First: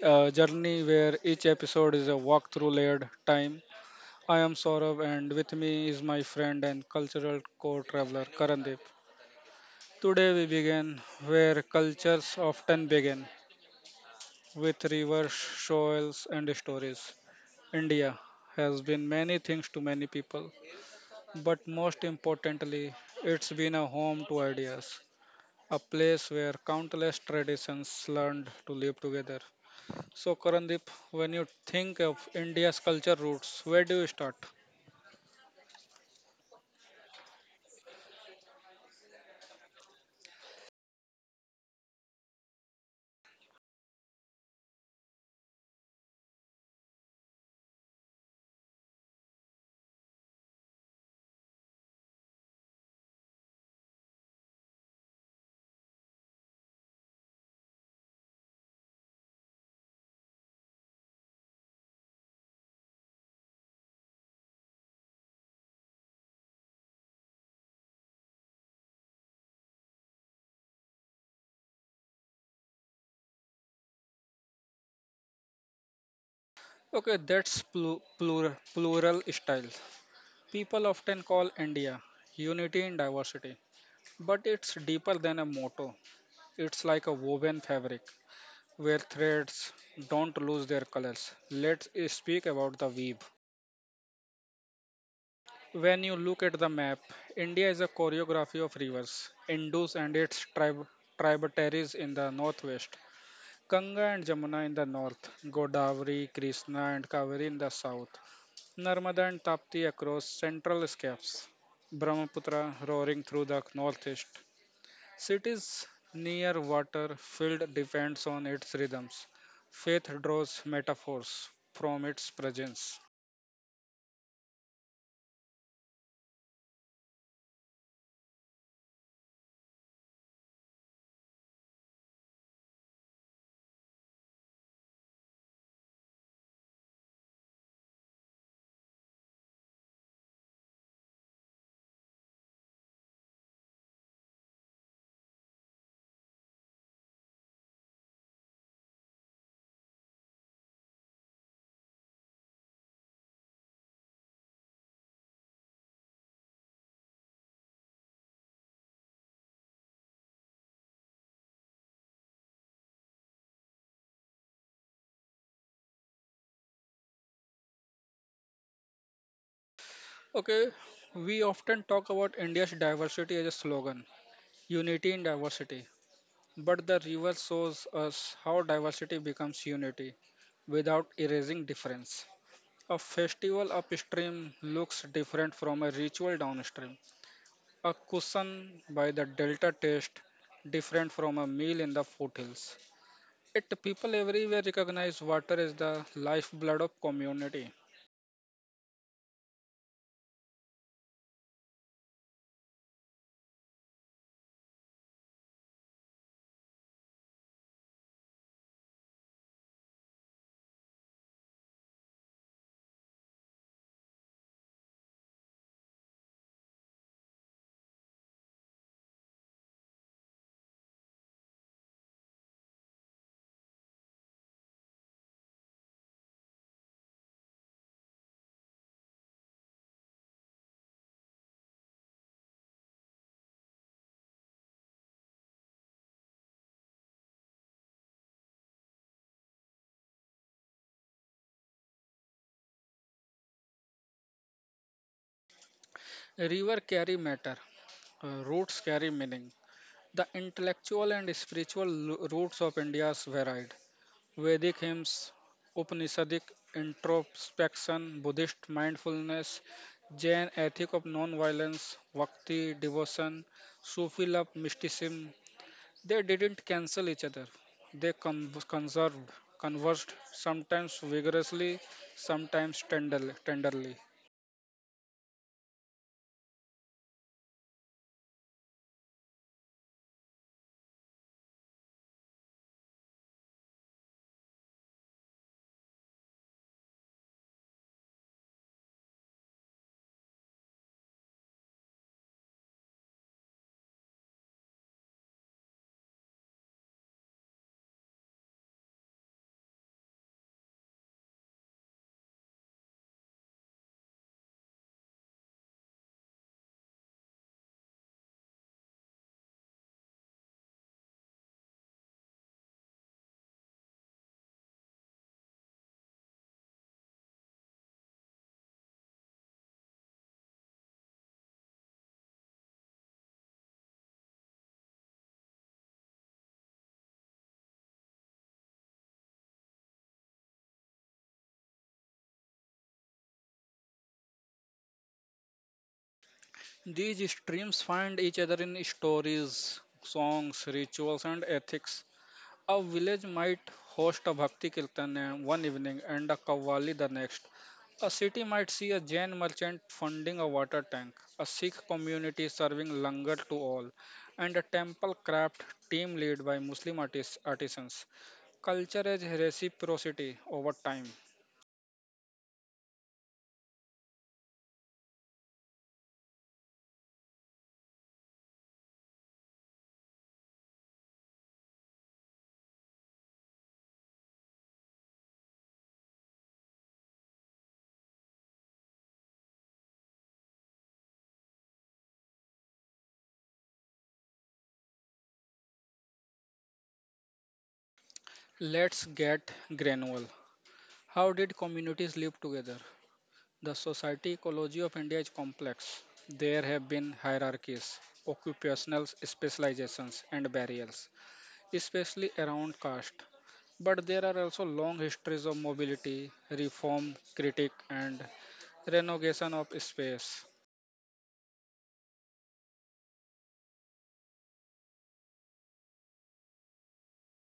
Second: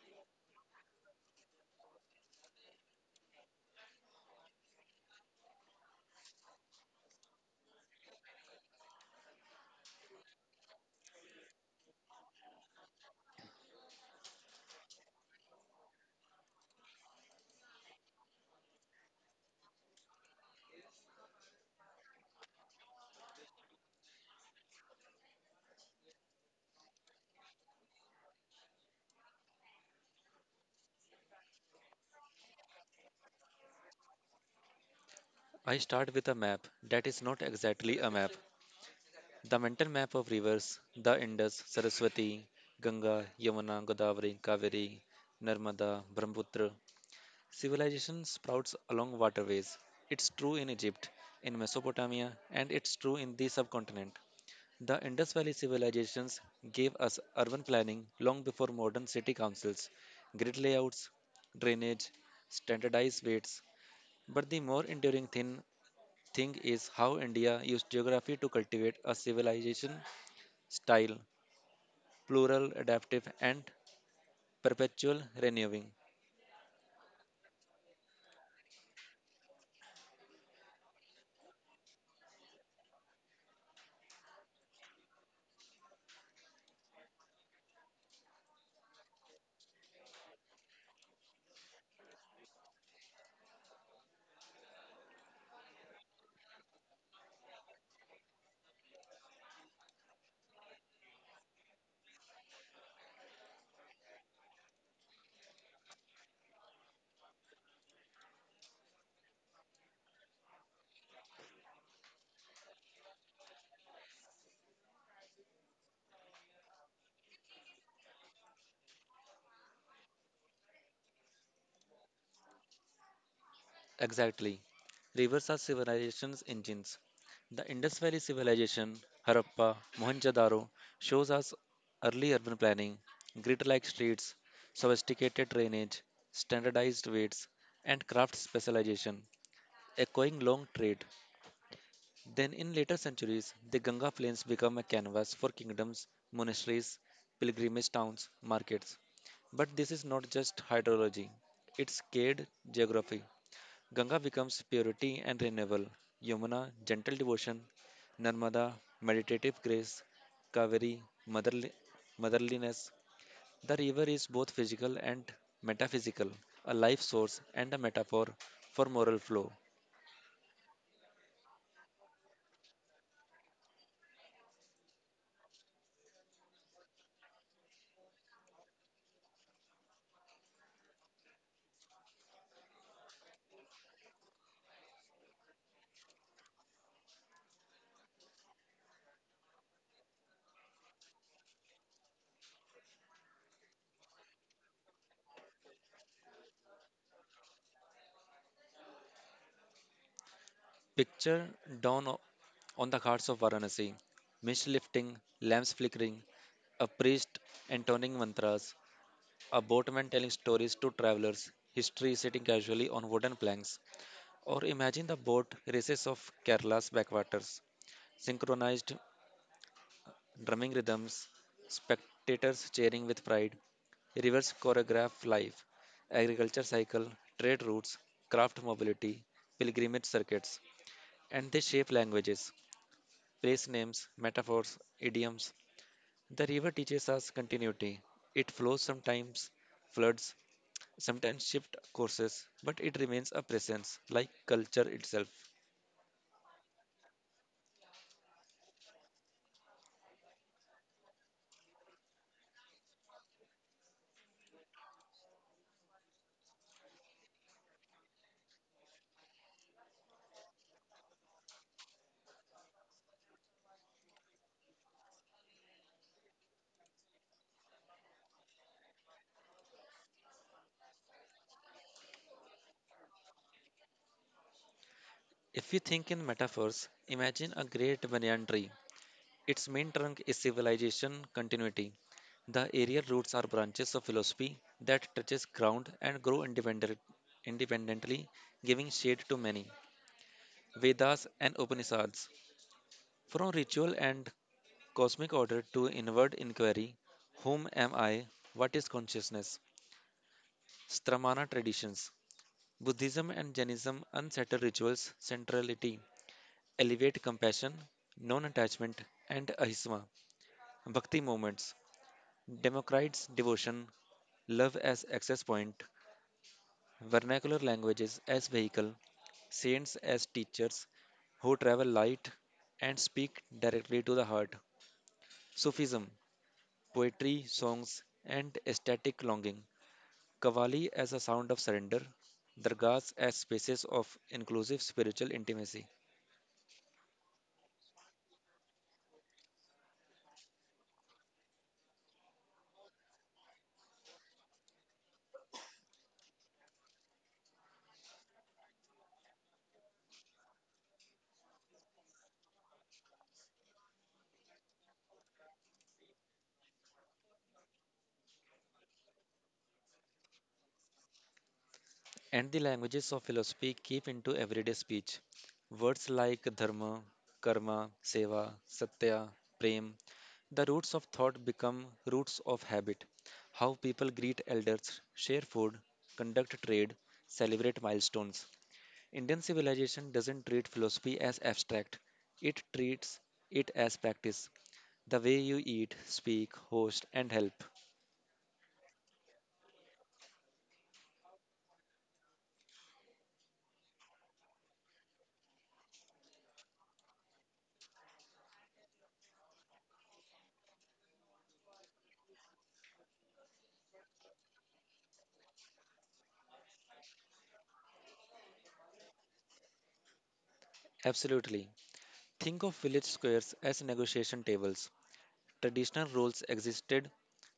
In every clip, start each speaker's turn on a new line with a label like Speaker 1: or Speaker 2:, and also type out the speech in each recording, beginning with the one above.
Speaker 1: a journey where each episode is a walk through layered time. I am Saurabh, and with me is my friend and cultural co traveler Karandeep. Today we begin where cultures often begin with rivers, soils, and stories. India has been many things to many people, but most importantly, it's been a home to ideas, a place where countless traditions learned to live together. So, Karandeep, when you think of India's culture roots, where do you start?
Speaker 2: I start with a map that is not exactly a map. The mental map of rivers, the Indus, Saraswati, Ganga, Yamuna, Godavari, Kaveri, Narmada, Brahmaputra. Civilization sprouts along waterways. It's true in Egypt, in Mesopotamia, and it's true in the subcontinent. The Indus Valley civilizations gave us urban planning long before modern city councils, grid layouts, drainage, standardized weights. But the more enduring thing is how India used geography to cultivate a civilization style, plural, adaptive, and perpetual renewing.
Speaker 1: Okay, that's plural style. People often call India unity in diversity, but it's deeper than a motto. It's like a woven fabric where threads don't lose their colors. Let's speak about the weave. When you look at the map, India is a choreography of rivers, Indus and its tributaries in the northwest, Ganga and Jamuna in the north, Godavari, Krishna, and Kaveri in the south, Narmada and Tapti across central steppes, Brahmaputra roaring through the northeast. Cities near water filled depends on its rhythms. Faith draws metaphors from its presence.
Speaker 2: Exactly. Rivers are civilization's engines. The Indus Valley Civilization, Harappa, Mohenjo-daro shows us early urban planning, grid-like streets, sophisticated drainage, standardized weights, and craft specialization, echoing long trade. Then, in later centuries, the Ganga plains become a canvas for kingdoms, monasteries, pilgrimage towns, markets. But this is not just hydrology, it's scaled geography. Ganga becomes purity and renewal, Yamuna, gentle devotion, Narmada, meditative grace, Kaveri, motherly, motherliness. The river is both physical and metaphysical, a life source and a metaphor for moral flow.
Speaker 1: Okay, we often talk about India's diversity as a slogan, unity in diversity. But the river shows us how diversity becomes unity without erasing difference. A festival upstream looks different from a ritual downstream. A cushion by the delta tastes different from a meal in the foothills. It people everywhere recognize water as the lifeblood of community.
Speaker 2: Picture dawn o- on the ghats of Varanasi, mist lifting, lamps flickering, a priest intoning mantras, a boatman telling stories to travelers, history sitting casually on wooden planks. Or imagine the boat races of Kerala's backwaters, synchronized drumming rhythms, spectators cheering with pride, rivers choreograph life, agriculture cycle, trade routes, craft mobility, pilgrimage circuits, and they shape languages. Place names, metaphors, idioms. The river teaches us continuity. It flows sometimes, floods, sometimes shift courses, but it remains a presence, like culture itself.
Speaker 1: River carry matter, roots carry meaning. The intellectual and spiritual roots of India's varied. Vedic hymns, Upanishadic introspection, Buddhist mindfulness, Jain ethic of non-violence, Bhakti devotion, Sufi love mysticism. They didn't cancel each other. They conserved, conversed, sometimes vigorously, sometimes tenderly.
Speaker 2: If you think in metaphors, imagine a great banyan tree. Its main trunk is civilization continuity. The aerial roots are branches of philosophy that touches ground and grow independently, giving shade to many. Vedas and Upanishads from ritual and cosmic order to inward inquiry, whom am I? What is consciousness? Stramana traditions, Buddhism and Jainism unsettle rituals, centrality, elevate compassion, non attachment, and ahisma, bhakti movements, Democrites devotion, love as access point, vernacular languages as vehicle, saints as teachers who travel light and speak directly to the heart, Sufism, poetry, songs, and ecstatic longing, Kavali as a sound of surrender, dargahs as spaces of inclusive spiritual intimacy,
Speaker 1: These streams find each other in stories, songs, rituals, and ethics. A village might host a Bhakti Kirtan one evening and a Kavali the next. A city might see a Jain merchant funding a water tank, a Sikh community serving langar to all, and a temple craft team led by Muslim artisans. Culture is reciprocity over time.
Speaker 2: and the languages of philosophy keep into everyday speech. Words like dharma, karma, seva, satya, prem, the roots of thought become roots of habit. How people greet elders, share food, conduct trade, celebrate milestones. Indian civilization doesn't treat philosophy as abstract, it treats it as practice. The way you eat, speak, host, and help.
Speaker 1: Let's get granular. How did communities live together? The society ecology of India is complex. There have been hierarchies, occupational specializations, and barriers, especially around caste. But there are also long histories of mobility, reform, critique, and renovation of space.
Speaker 2: Absolutely. Think of village squares as negotiation tables. Traditional roles existed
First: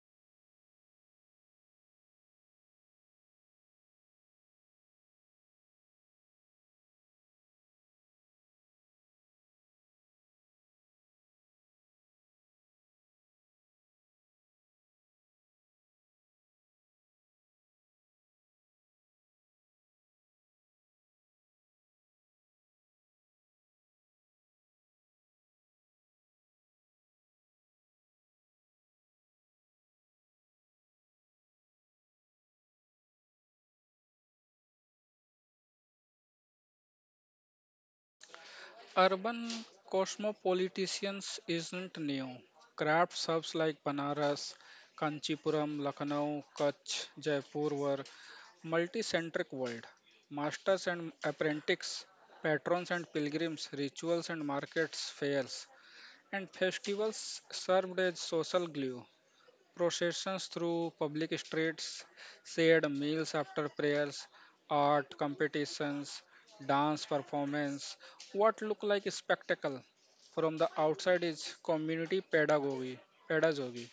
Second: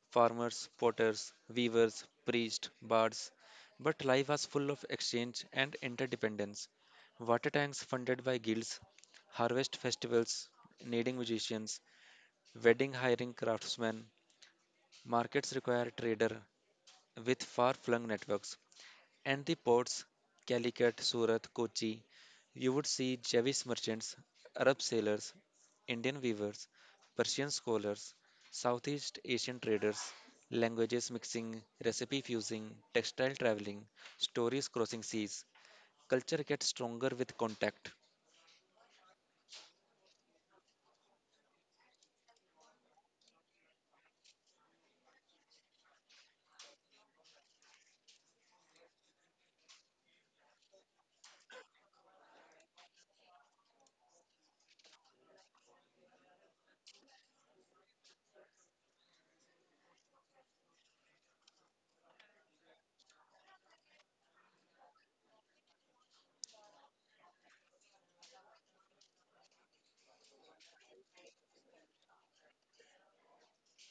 Speaker 2: farmers, potters, weavers, priests, bards. But life was full of exchange and interdependence. Water tanks funded by guilds, harvest festivals needing musicians, wedding hiring craftsmen, markets require trader with far-flung networks, and the ports Calicut, Surat, Kochi. You would see Jewish merchants, Arab sailors, Indian weavers, Persian scholars, Southeast Asian traders, languages mixing, recipe fusing, textile traveling, stories crossing seas. Culture gets stronger with contact,
Speaker 1: Urban cosmopoliticians isn't new. Craft subs like Banaras, Kanchipuram, Lucknow, Kutch, Jaipur were multicentric world. Masters and apprentices, patrons and pilgrims, rituals and markets, fairs, and festivals served as social glue. Processions through public streets, shared meals after prayers, art competitions, dance performance, what look like a spectacle from the outside is community pedagogy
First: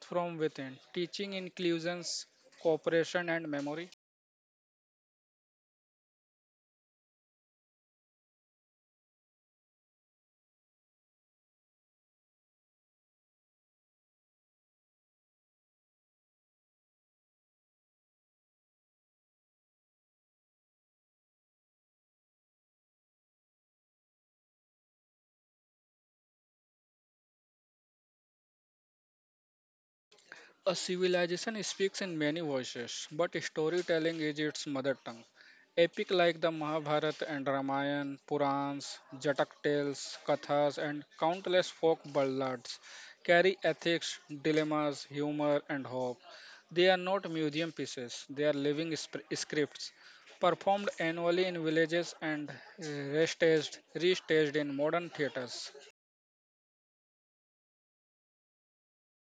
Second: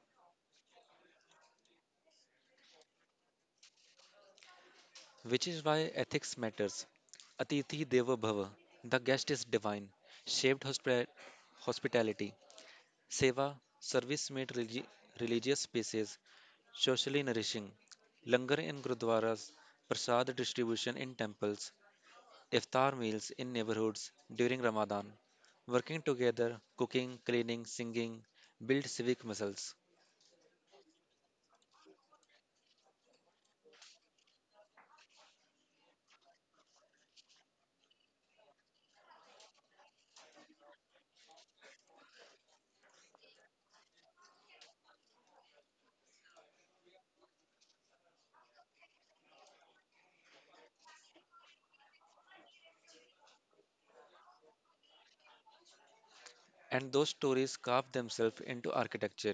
Speaker 1: from within, teaching inclusions, cooperation and memory.
Speaker 2: which is why ethics matters. Atithi Deva Bhava, the guest is divine, shaped hospitality. Seva, service made religious spaces socially nourishing. Langar in gurdwaras, prasad distribution in temples, iftar meals in neighborhoods during Ramadan. Working together, cooking, cleaning, singing, build civic muscles.
Speaker 1: A civilization speaks in many voices, but storytelling is its mother tongue. Epic like the Mahabharata and Ramayana, Purans, Jatak tales, Kathas, and countless folk ballads carry ethics, dilemmas, humor, and hope. They are not museum pieces, they are living scripts performed annually in villages and restaged in modern theaters.
Speaker 2: And those stories carve themselves into architecture.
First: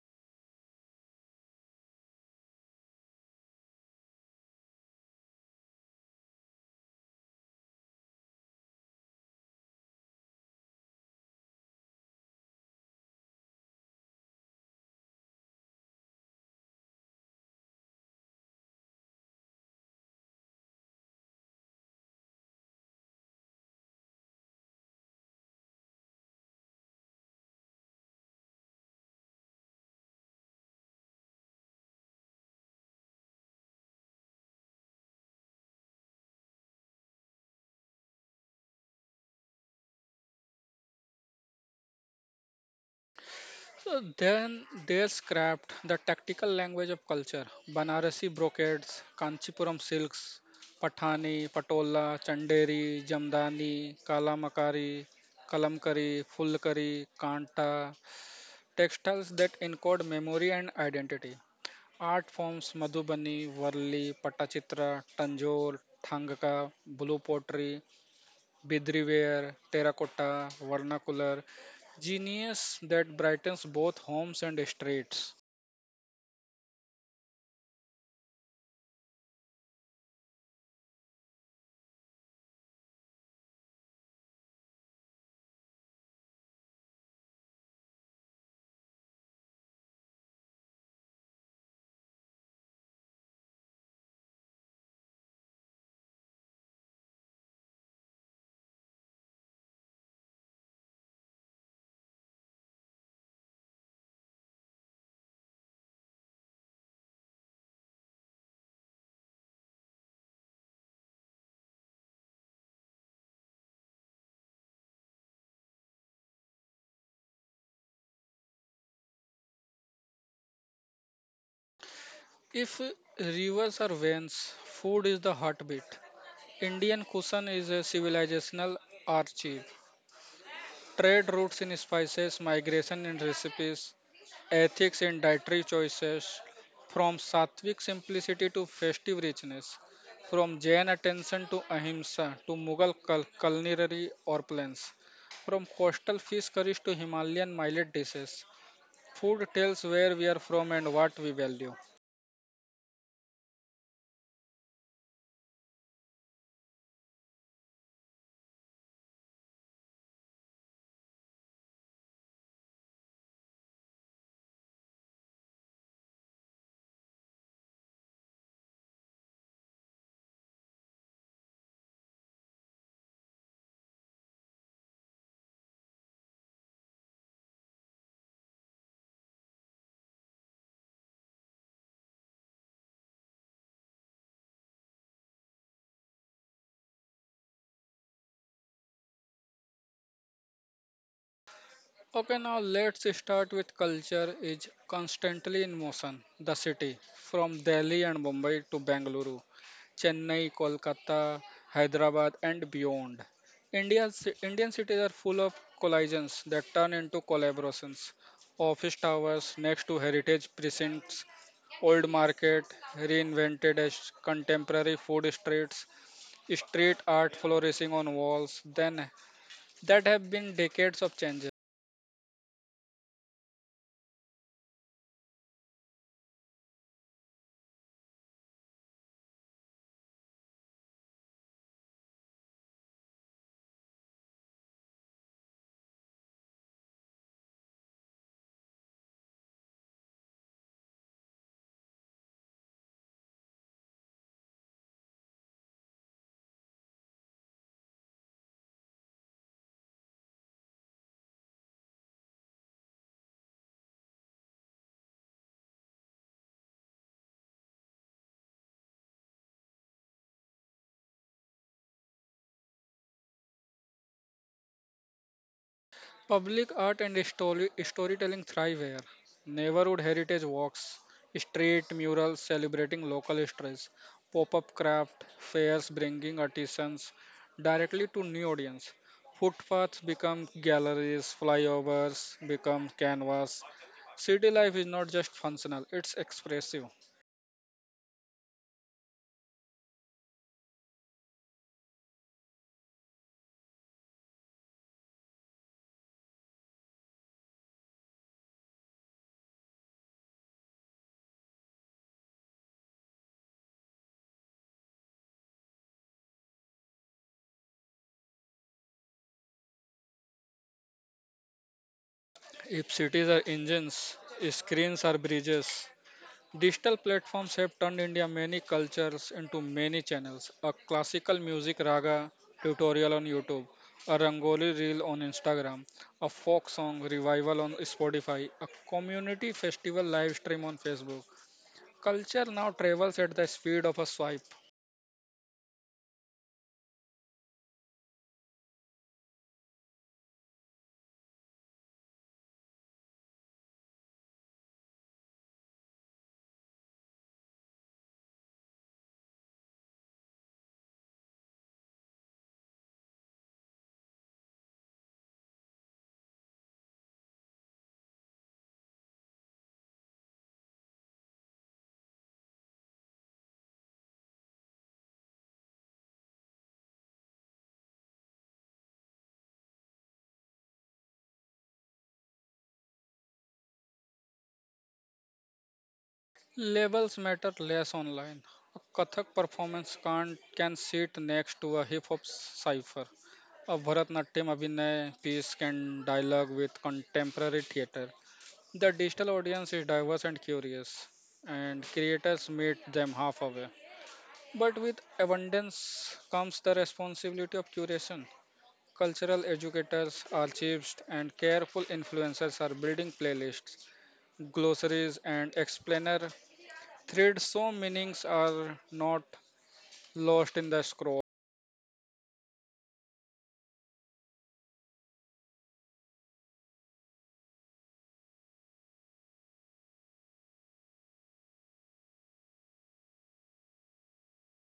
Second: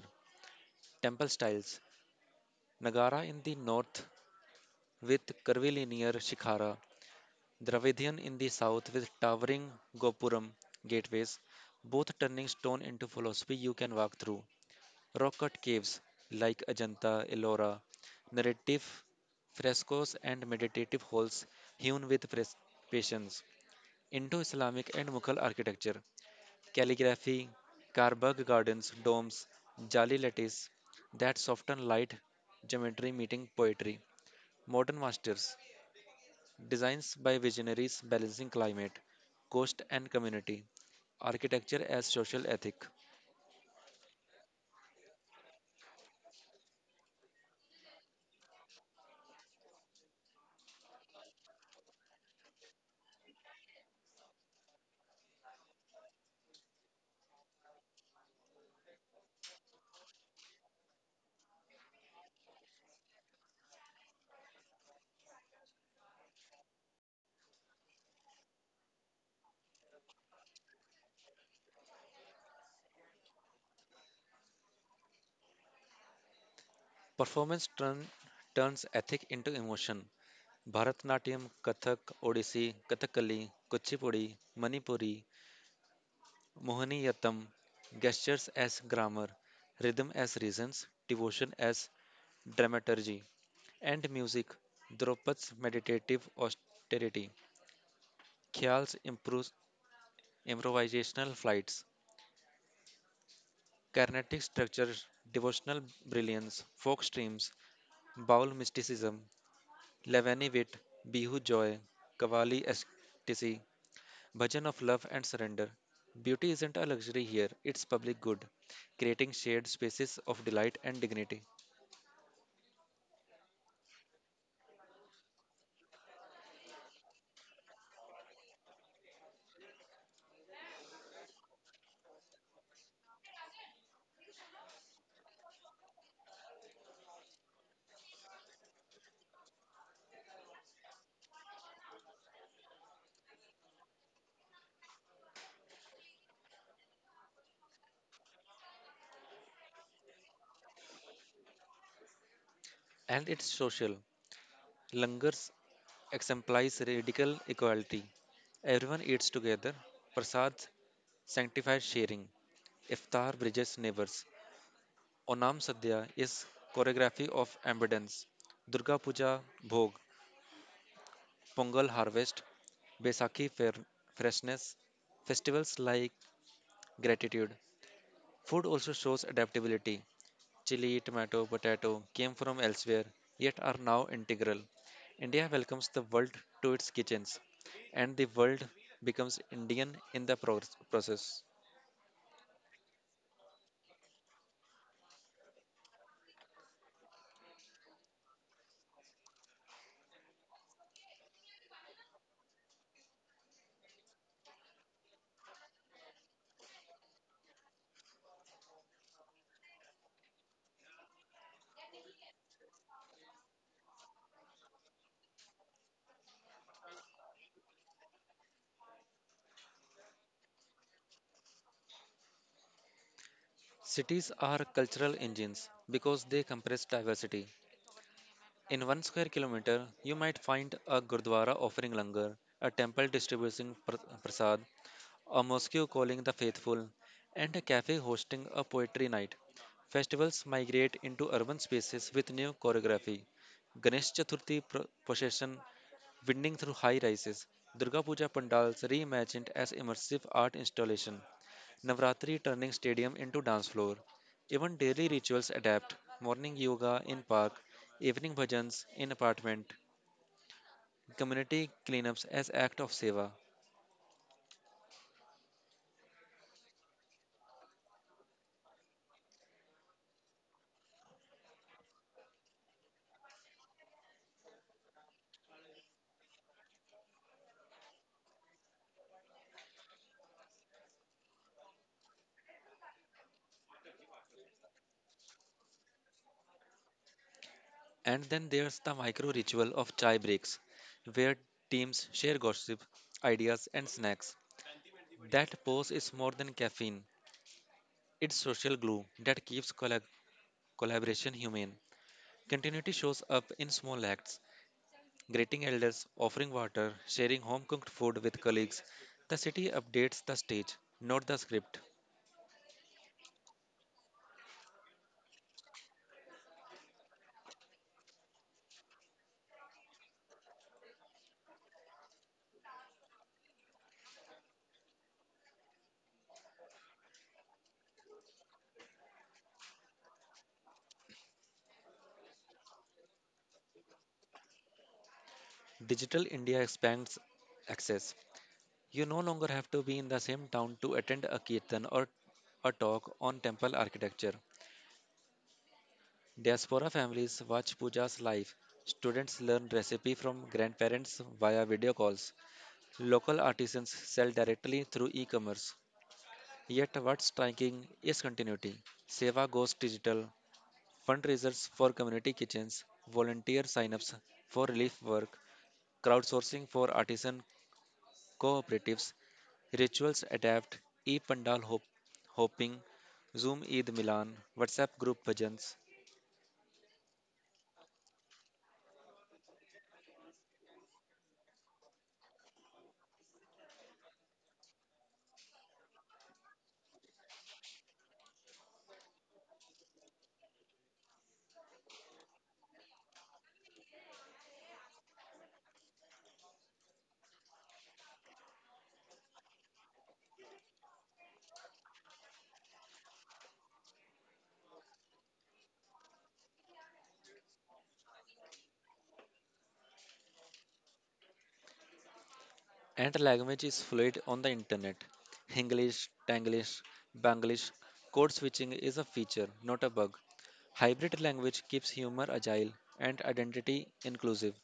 Speaker 2: Temple styles Nagara in the north with curvilinear shikhara Dravidian in the south with towering Gopuram gateways, both turning stone into philosophy you can walk through. Rock cut caves like Ajanta, Ellora, narrative frescoes and meditative halls hewn with patience. Indo Islamic and Mughal architecture, calligraphy, Karbagh gardens, domes, jali lattice that soften light geometry meeting poetry. Modern masters designs by visionaries balancing climate, cost, and community. Architecture as social ethic.
Speaker 1: So then there's craft, the tactical language of culture. Banarasi brocades, Kanchipuram silks, Pathani, Patola, Chanderi, Jamdani, Kalamkari, Fulkari, Kanta, textiles that encode memory and identity. Art forms Madhubani, Varli, Patachitra, Tanjore, Thangaka, blue pottery, Bidriware, terracotta, vernacular, genius that brightens both homes and streets.
Speaker 2: Performance turn, turns ethic into emotion. Bharatnatyam, Kathak, Odissi, Kathakali, Kuchipudi, Manipuri, Mohiniyattam. Gestures as grammar, rhythm as reasons, devotion as dramaturgy. And music, Draupad's meditative austerity. Khyal's improvis- improvisational flights. Carnatic structures, devotional brilliance, folk streams, Baul mysticism, Lavani wit, Bihu joy, Kavali ecstasy, Bhajan of love and surrender. Beauty isn't a luxury here, it's public good, creating shared spaces of delight and dignity.
Speaker 1: If rivers are veins, food is the heartbeat. Indian cuisine is a civilizational archive. Trade routes in spices, migration in recipes, ethics in dietary choices, from sattvic simplicity to festive richness, from Jain attention to ahimsa to Mughal culinary opulence, from coastal fish curries to Himalayan millet dishes. Food tells where we are from and what we value.
Speaker 2: And it's social. Langars exemplifies radical equality. Everyone eats together. Prasad sanctifies sharing. Iftar bridges neighbors. Onam Sadhya is choreography of abundance, Durga Puja Bhog, Pongal harvest, Besakhi fair, freshness, festivals like gratitude. Food also shows adaptability. Chili, tomato, potato came from elsewhere, yet are now integral. India welcomes the world to its kitchens, and the world becomes Indian in the process.
Speaker 1: Okay, now let's start with culture is constantly in motion. The city, from Delhi and Mumbai to Bengaluru, Chennai, Kolkata, Hyderabad, and beyond. Indian cities are full of collisions that turn into collaborations. Office towers next to heritage precincts, old market reinvented as contemporary food streets, street art flourishing on walls, then that have been decades of changes.
Speaker 2: Cities are cultural engines because they compress diversity. In one square kilometer, you might find a gurdwara offering langar, a temple distributing prasad, a mosque calling the faithful, and a cafe hosting a poetry night. Festivals migrate into urban spaces with new choreography. Ganesh Chaturthi procession winding through high rises, Durga Puja pandals reimagined as immersive art installation, Navratri turning stadium into dance floor. Even daily rituals adapt. Morning yoga in park, evening bhajans in apartment, community cleanups as act of seva.
Speaker 1: Public art and storytelling thrive here. Neighborhood heritage walks, street murals celebrating local histories, pop-up craft fairs bringing artisans directly to new audience. Footpaths become galleries, flyovers become canvas. City life is not just functional; it's expressive.
Speaker 2: And then there's the micro ritual of chai breaks, where teams share gossip, ideas, and snacks. That pause is more than caffeine. It's social glue that keeps collaboration humane. Continuity shows up in small acts, greeting elders, offering water, sharing home cooked food with colleagues. The city updates the stage, not the script.
Speaker 1: If cities are engines, screens are bridges. Digital platforms have turned India many cultures into many channels. A classical music raga tutorial on YouTube, a rangoli reel on Instagram, a folk song revival on Spotify, a community festival live stream on Facebook. Culture now travels at the speed of a swipe.
Speaker 2: Digital India expands access. You no longer have to be in the same town to attend a kirtan or a talk on temple architecture. Diaspora families watch pujas live. Students learn recipe from grandparents via video calls. Local artisans sell directly through e-commerce. Yet what's striking is continuity. Seva goes digital, fundraisers for community kitchens, volunteer sign-ups for relief work, crowdsourcing for artisan cooperatives, rituals adapt, Eid Pandal hop- hopping, Zoom Eid Milan, WhatsApp group bhajans,
Speaker 1: Labels matter less online. A Kathak performance can sit next to a hip hop cipher. A Bharatnatyam Abhinay piece can dialogue with contemporary theatre. The digital audience is diverse and curious, and creators meet them halfway. But with abundance comes the responsibility of curation. Cultural educators, archivists, and careful influencers are building playlists, glossaries, and explainer threads so meanings are not lost in the scroll.
Speaker 2: and language is fluid on the internet. English, Tanglish, Banglish, code switching is a feature, not a bug. Hybrid language keeps humor agile and identity inclusive.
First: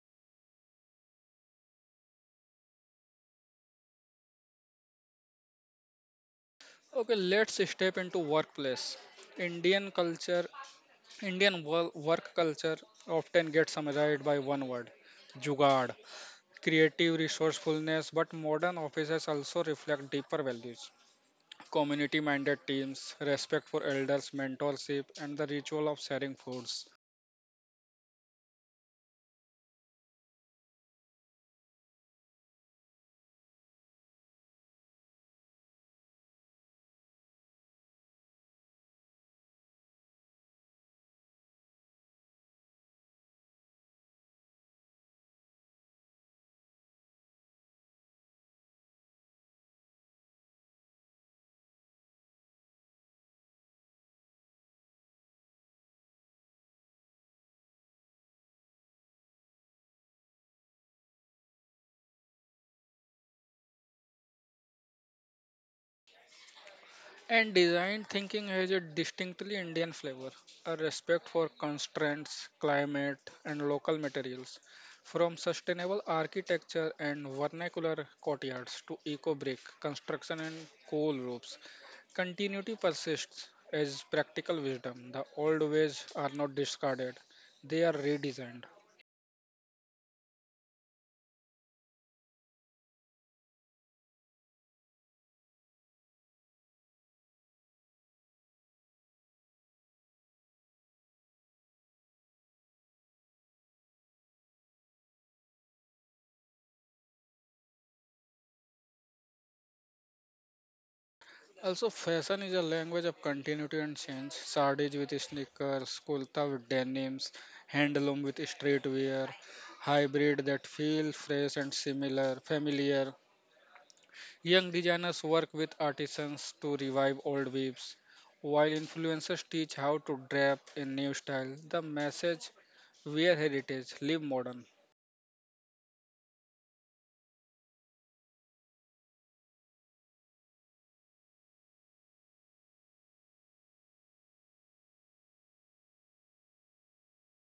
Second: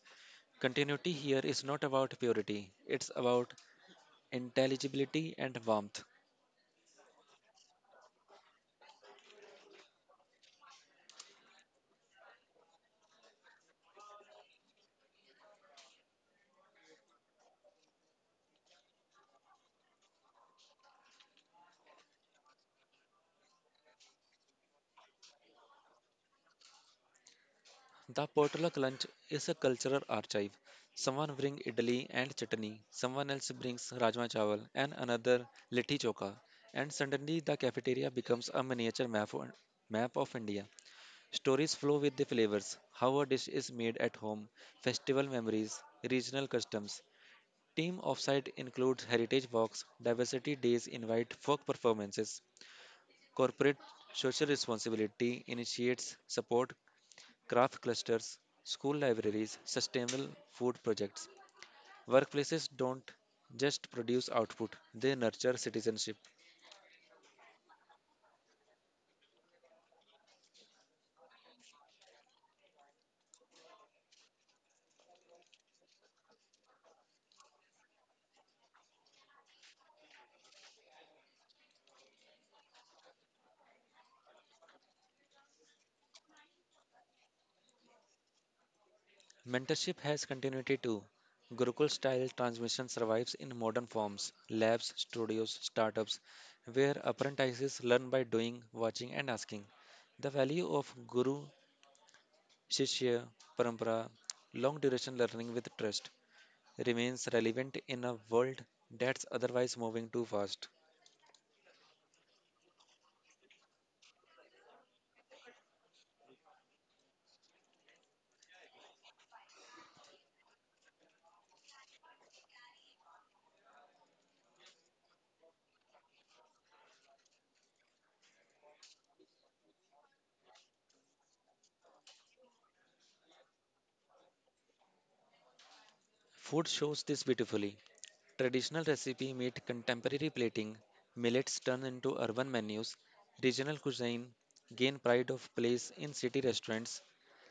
Speaker 2: Continuity here is not about purity, it's about intelligibility and warmth.
Speaker 1: Okay, let's step into workplace. Indian culture, Indian wo- work culture often gets summarized by one word, jugaad, creative resourcefulness, but modern offices also reflect deeper values. Community minded teams, respect for elders, mentorship, and the ritual of sharing foods.
Speaker 2: The potluck lunch is a cultural archive. Someone brings idli and chutney, someone else brings rajma chawal, and another litti choka. And suddenly the cafeteria becomes a miniature map of India. Stories flow with the flavors, how a dish is made at home, festival memories, regional customs. Team offsite includes heritage walks, diversity days invite folk performances, corporate social responsibility initiates support craft clusters, school libraries, sustainable food projects. Workplaces don't just produce output, they nurture citizenship.
Speaker 1: And design thinking has a distinctly Indian flavor, a respect for constraints, climate, and local materials. From sustainable architecture and vernacular courtyards to eco brick construction and coal roofs, continuity persists as practical wisdom. The old ways are not discarded, they are redesigned.
Speaker 2: Mentorship has continuity too. Gurukul style transmission survives in modern forms labs, studios, startups, where apprentices learn by doing, watching, and asking. The value of Guru Shishya Parampara, long duration learning with trust, remains relevant in a world that's otherwise moving too fast.
Speaker 1: Also, fashion is a language of continuity and change. Sardis with sneakers, kulta with denims, handloom with streetwear, hybrid that feel fresh and familiar. Young designers work with artisans to revive old weaves, while influencers teach how to drape in new style. The message: wear heritage, live modern.
Speaker 2: Food shows this beautifully. Traditional recipe meet contemporary plating, millets turn into urban menus, regional cuisine gain pride of place in city restaurants,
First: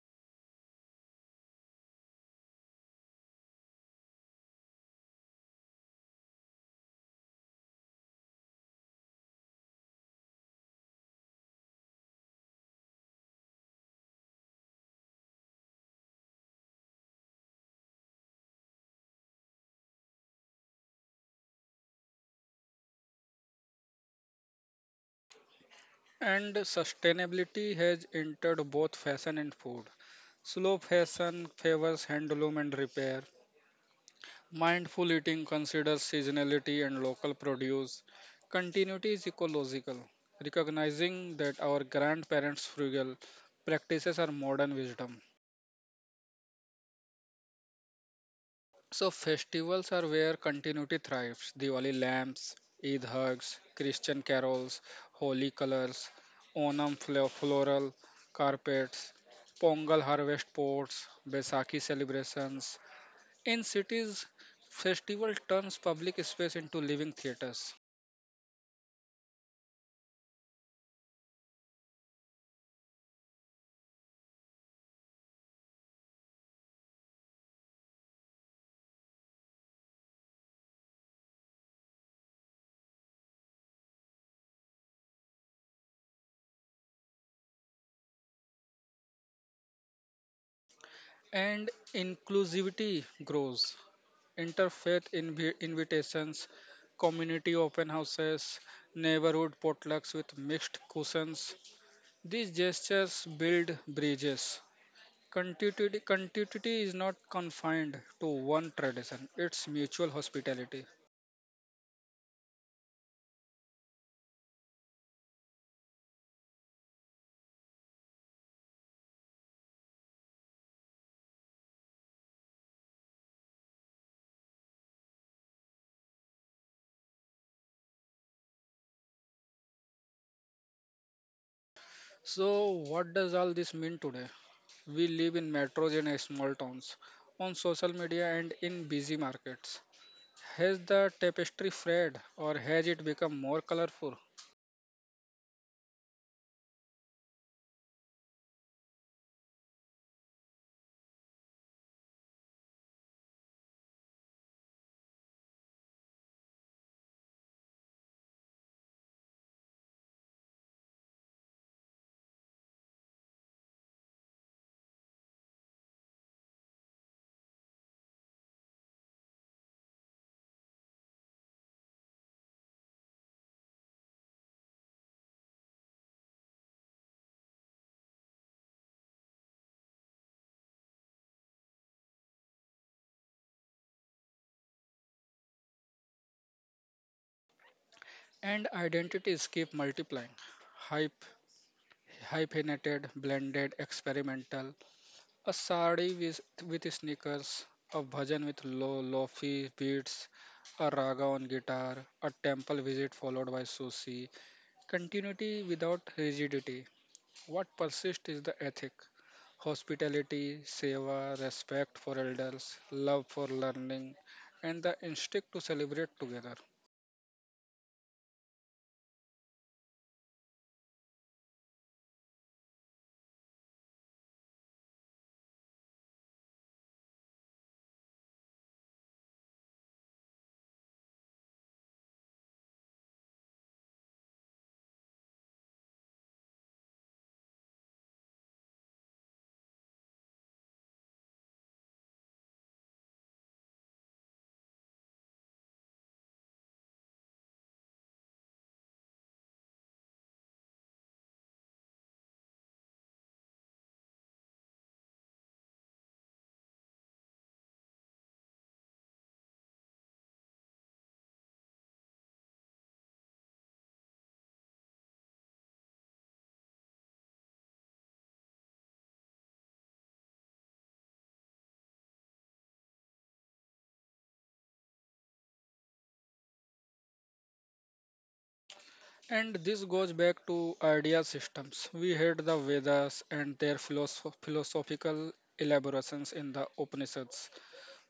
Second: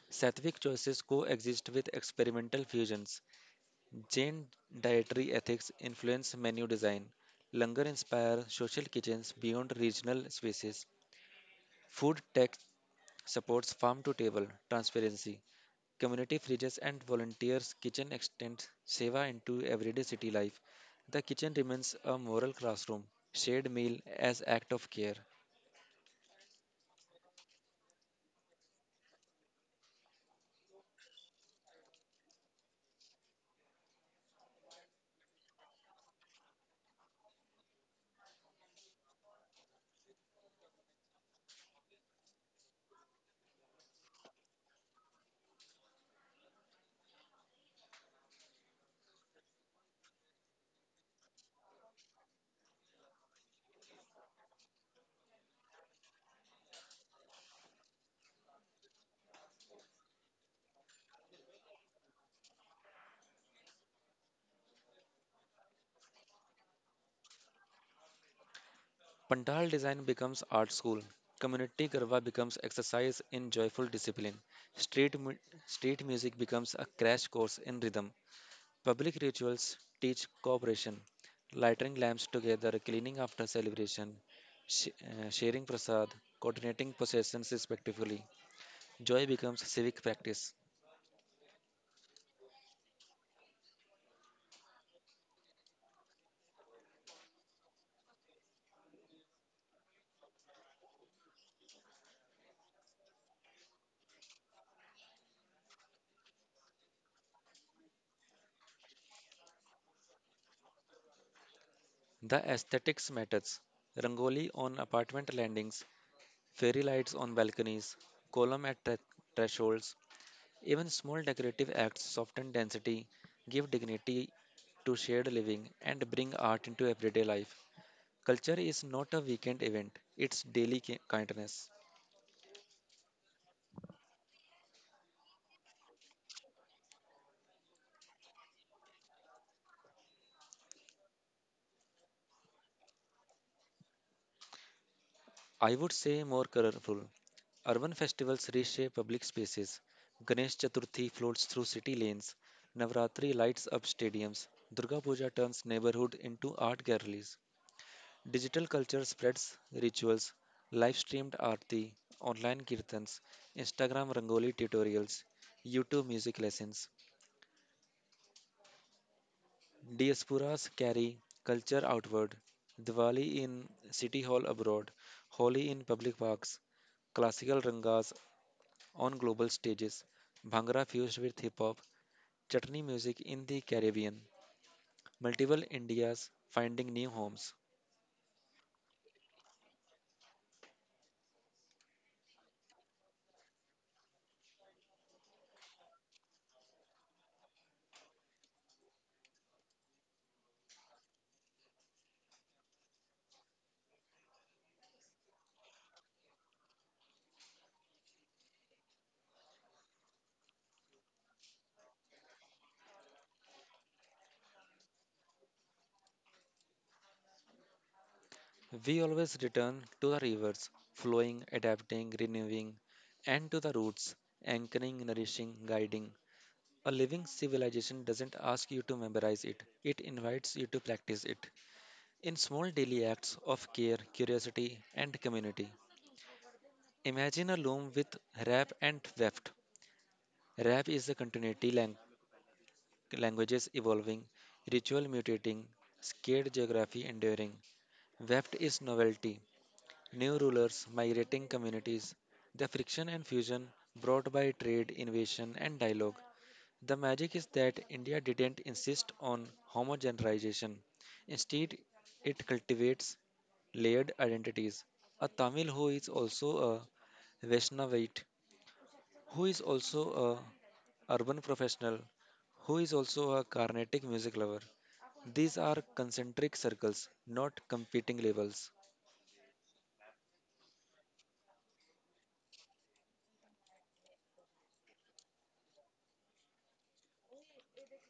Speaker 2: Sattvic choices coexist with experimental fusions, Jain dietary ethics influence menu design, Langar inspire social kitchens beyond regional spaces, food tech supports farm to table transparency, community fridges, and volunteers' kitchen extends Seva into everyday city life. The kitchen remains a moral classroom, shared meal as act of care.
Speaker 1: And sustainability has entered both fashion and food. Slow fashion favors handloom and repair, mindful eating considers seasonality and local produce. Continuity is ecological, recognizing that our grandparents' frugal practices are modern wisdom. So, festivals are where continuity thrives Diwali lamps, Eid hugs, Christian carols, holy colors, Onam floral carpets, Pongal harvest pots, Baisakhi celebrations. In cities, festival turns public space into living theaters.
Speaker 2: Pandal design becomes art school. Community garba becomes exercise in joyful discipline. Street mu- Street music becomes a crash course in rhythm. Public rituals teach cooperation, lighting lamps together, cleaning after celebration, sharing prasad, coordinating possessions respectively. Joy becomes civic practice.
Speaker 1: And inclusivity grows. Interfaith invitations, community open houses, neighborhood potlucks with mixed cuisines. These gestures build bridges. Continuity is not confined to one tradition, it's mutual hospitality.
Speaker 2: The aesthetics matters. Rangoli on apartment landings, fairy lights on balconies, column at thresholds, even small decorative acts soften density, give dignity to shared living, and bring art into everyday life. Culture is not a weekend event, it's daily kindness.
Speaker 1: So, what does all this mean today? We live in metros and small towns, on social media and in busy markets. Has the tapestry frayed or has it become more colorful?
Speaker 2: I would say more colorful. Urban festivals reshape public spaces. Ganesh Chaturthi floats through city lanes. Navratri lights up stadiums. Durga Puja turns neighborhood into art galleries. Digital culture spreads rituals, live streamed aarti, online kirtans, Instagram rangoli tutorials, YouTube music lessons. Diasporas carry culture outward. Diwali in City Hall abroad, Holi in public parks, classical rangas on global stages, Bhangra fused with hip hop, chutney music in the Caribbean, multiple Indias finding new homes.
Speaker 1: And identities keep multiplying. Hype, hyphenated, blended, experimental. A sari with sneakers, a bhajan with lofi beats, a raga on guitar, a temple visit followed by sushi. Continuity without rigidity. What persists is the ethic hospitality, seva, respect for elders, love for learning, and the instinct to celebrate together.
Speaker 2: We always return to the rivers, flowing, adapting, renewing, and to the roots, anchoring, nourishing, guiding. A living civilization doesn't ask you to memorize it, it invites you to practice it in small daily acts of care, curiosity, and community. Imagine a loom with rap and weft. Rap is the languages evolving, ritual mutating, scared geography enduring. Weft is novelty, new rulers, migrating communities, the friction and fusion brought by trade, invasion, and dialogue. The magic is that India didn't insist on homogenization. Instead, it cultivates layered identities. A Tamil who is also a Vaishnavite, who is also a urban professional, who is also a Carnatic music lover. These are concentric circles, not competing labels.
Speaker 1: And this goes back to idea systems. We had the Vedas and their philosophical elaborations in the Upanishads.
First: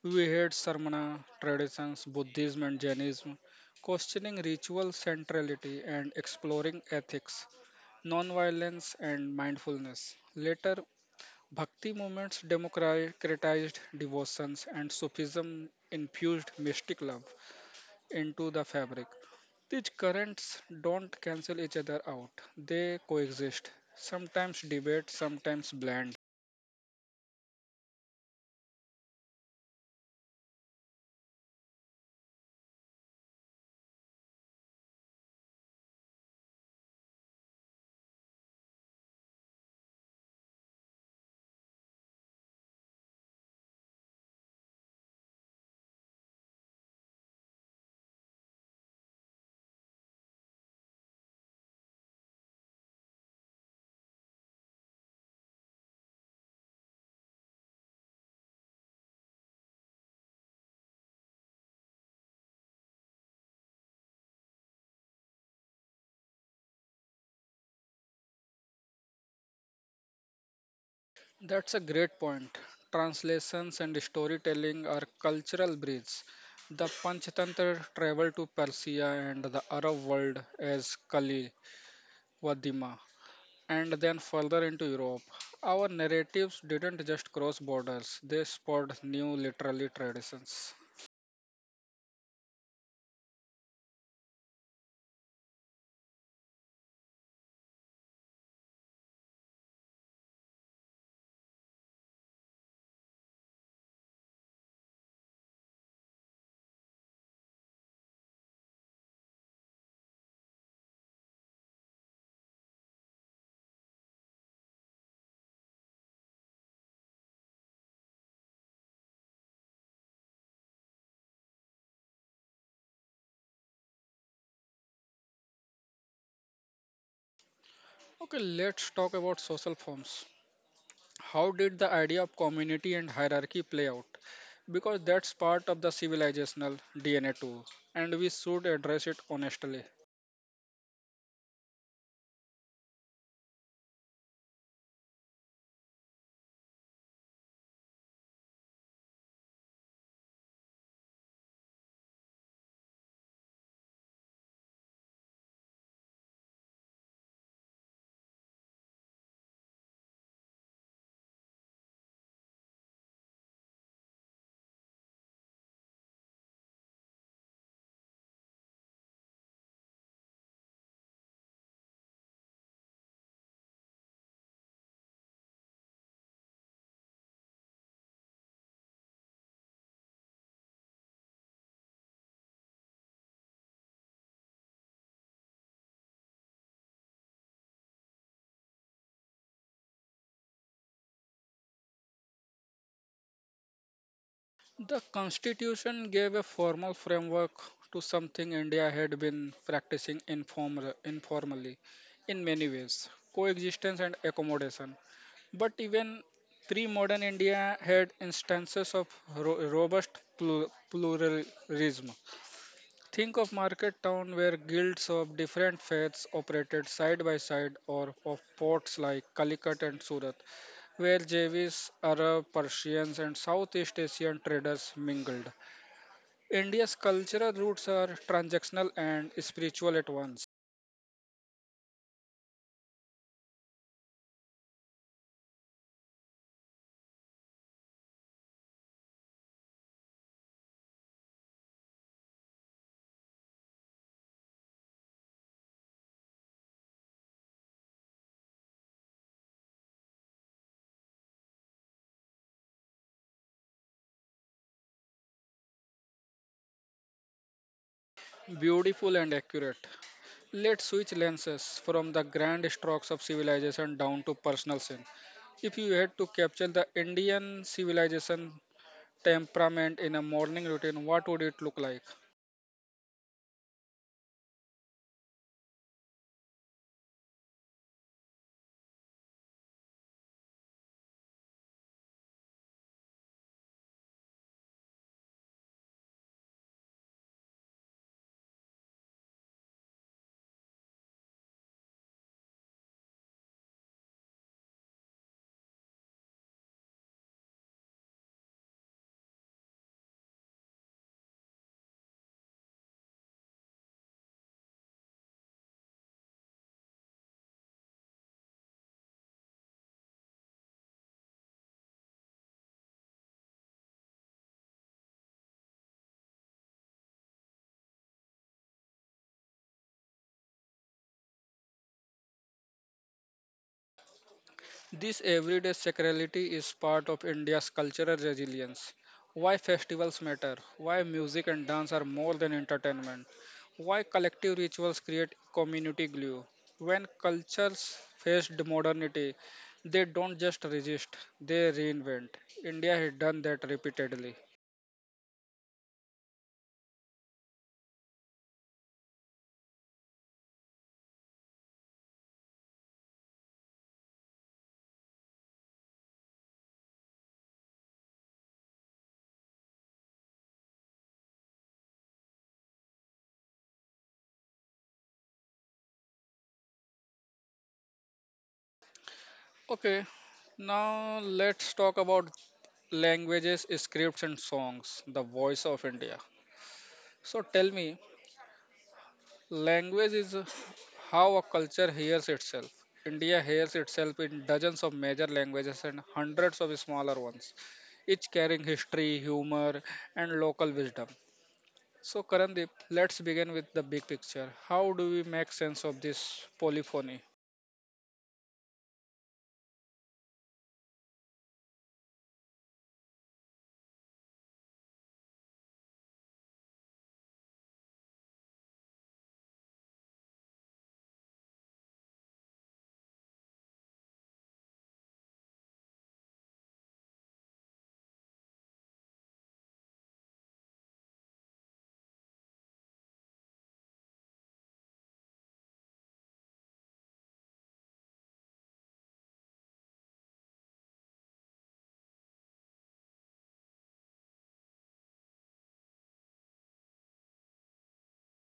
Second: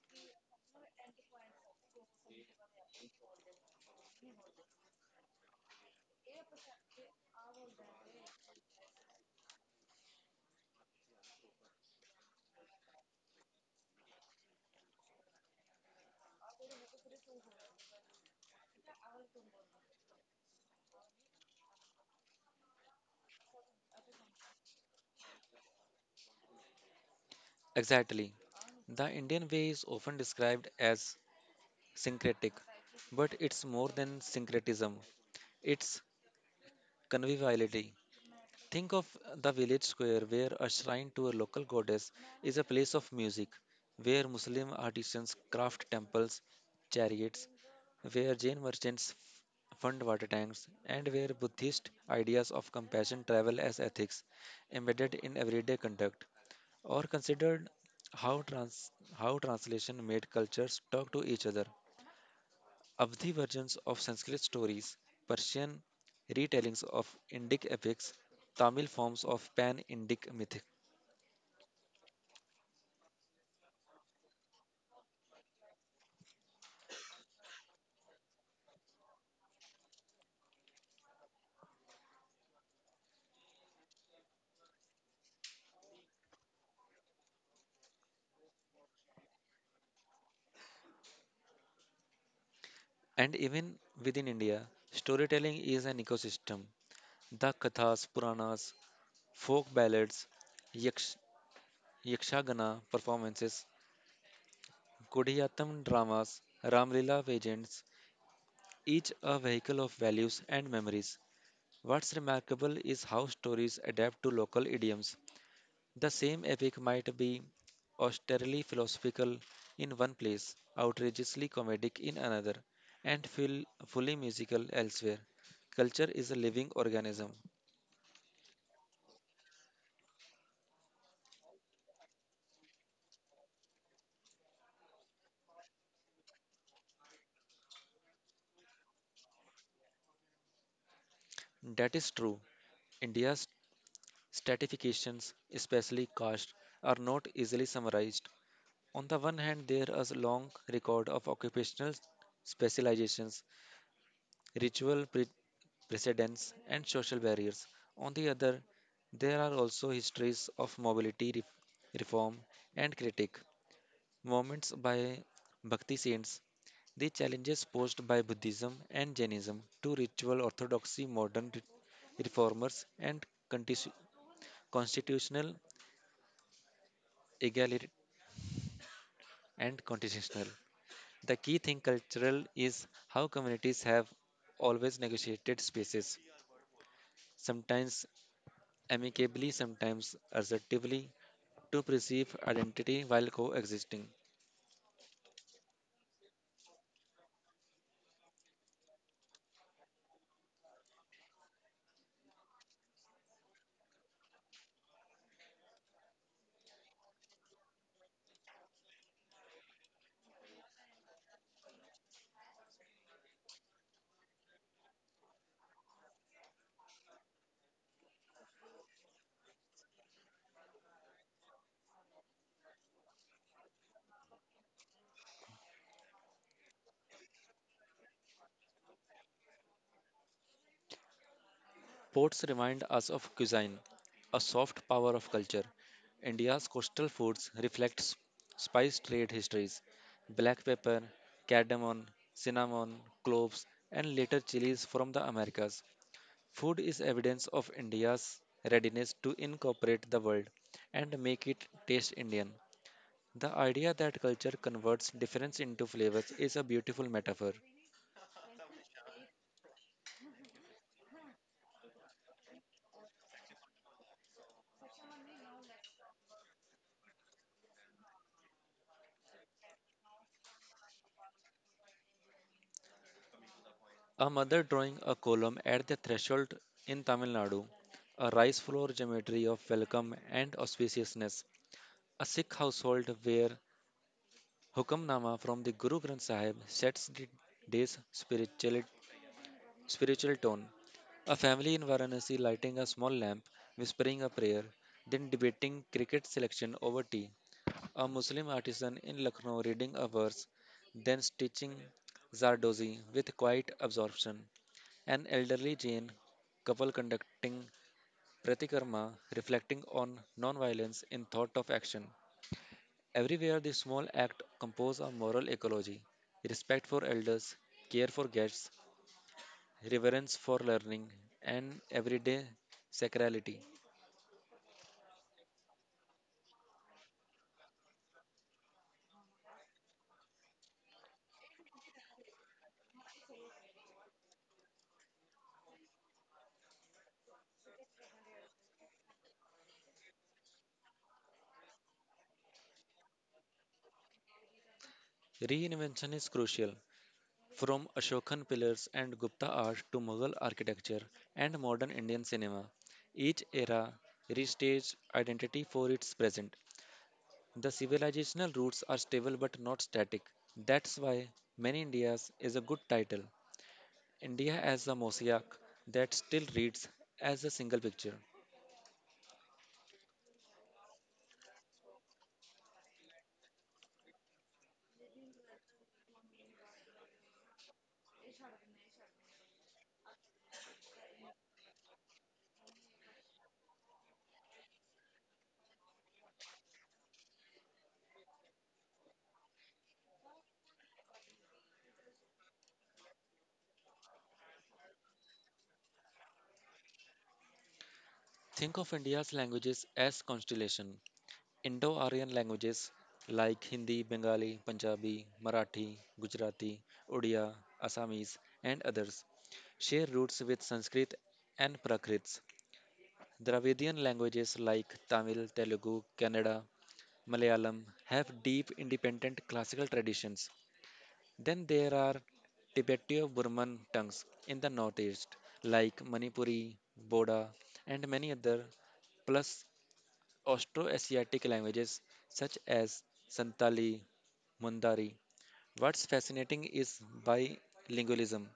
Speaker 1: We had Sarmana traditions, Buddhism and Jainism, questioning ritual centrality and exploring ethics, nonviolence, and mindfulness. Later, Bhakti movements democratized devotions and Sufism infused mystic love into the fabric. These currents don't cancel each other out, they coexist, sometimes debate, sometimes blend.
Speaker 2: Exactly. The Indian way is often described as syncretic, but it's more than syncretism. It's conviviality. Think of the village square where a shrine to a local goddess is a place of music, where Muslim artisans craft temples, chariots, where Jain merchants fund water tanks, and where Buddhist ideas of compassion travel as ethics embedded in everyday conduct. Or considered how translation made cultures talk to each other, Avadhi versions of Sanskrit stories, Persian retellings of Indic epics, Tamil forms of pan Indic mythic.
Speaker 1: That's a great point. Translations and storytelling are cultural bridges. The Panchatantra traveled to Persia and the Arab world as Kali Vadima, and then further into Europe. Our narratives didn't just cross borders, they spawned new literary traditions.
Speaker 2: And even within India, storytelling is an ecosystem. The Kathas, Puranas, folk ballads, yaksh, Yakshagana performances, Kodiyatham dramas, Ramlila pageants, each a vehicle of values and memories. What's remarkable is how stories adapt to local idioms. The same epic might be austerely philosophical in one place, outrageously comedic in another, and feel fully musical elsewhere. Culture is a living organism.
Speaker 1: Okay, let's talk about social forms. How did the idea of community and hierarchy play out? Because that's part of the civilizational DNA too, and we should address it honestly.
Speaker 2: That is true. India's stratifications, especially caste, are not easily summarized. On the one hand, there is a long record of occupational specializations, ritual precedents, and social barriers. On the other, there are also histories of mobility, reform and critique, movements by Bhakti saints, the challenges posed by Buddhism and Jainism to ritual orthodoxy, modern reformers, and constitutional egalitarian and constitutional. The key thing cultural is how communities have always negotiated spaces, sometimes amicably, sometimes assertively, to preserve identity while coexisting.
Speaker 1: The constitution gave a formal framework to something India had been practicing informally in many ways coexistence and accommodation. But even pre modern India had instances of robust pluralism. Think of market town where guilds of different faiths operated side by side or of ports like Calicut and Surat where Javis, Arab, Persians and Southeast Asian traders mingled. India's cultural roots are transactional and spiritual at once,
Speaker 2: Ports remind us of cuisine, a soft power of culture. India's coastal foods reflect spice trade histories. Black pepper, cardamom, cinnamon, cloves, and later chilies from the Americas. Food is evidence of India's readiness to incorporate the world and make it taste Indian. The idea that culture converts difference into flavors is a beautiful metaphor.
Speaker 1: beautiful and accurate. Let's switch lenses from the grand strokes of civilization down to personal sin. If you had to capture the Indian civilization temperament in a morning routine, what would it look like?
Speaker 2: A mother drawing a column at the threshold in Tamil Nadu, a rice floor geometry of welcome and auspiciousness, a Sikh household where Hukamnama from the Guru Granth Sahib sets the day's spiritual tone, a family in Varanasi lighting a small lamp, whispering a prayer, then debating cricket selection over tea. A Muslim artisan in Lucknow reading a verse, then stitching Zardozi with quiet absorption, an elderly Jain couple conducting pratikarma, reflecting on non-violence in thought of action. Everywhere the small act compose a moral ecology, respect for elders, care for guests, reverence for learning, and everyday sacrality.
Speaker 1: This everyday sacrality is part of India's cultural resilience. Why festivals matter, why music and dance are more than entertainment, why collective rituals create community glue. When cultures faced modernity, they don't just resist, they reinvent. India has done that repeatedly.
Speaker 2: Reinvention is crucial. From Ashokan pillars and Gupta art to Mughal architecture and modern Indian cinema, each era restaged identity for its present. The civilizational roots are stable but not static. That's why Many Indias is a good title. India as a mosaic that still reads as a single picture.
Speaker 1: Okay, now let's talk about languages, scripts, and songs, the voice of India. So tell me. Language is how a culture hears itself. India hears itself in dozens of major languages and hundreds of smaller ones, each carrying history, humor, and local wisdom. So, Karandeep, let's begin with the big picture. How do we make sense of this polyphony?
Speaker 2: Think of India's languages as constellation. Indo Aryan languages like Hindi, Bengali, Punjabi, Marathi, Gujarati, Odia, Assamese, and others share roots with Sanskrit and Prakrits. Dravidian languages like Tamil, Telugu, Kannada, Malayalam have deep independent classical traditions. Then there are Tibeto-Burman tongues in the northeast like Manipuri, Boda, and many other, plus Austroasiatic languages such as Santali, Mundari. What's fascinating is bilingualism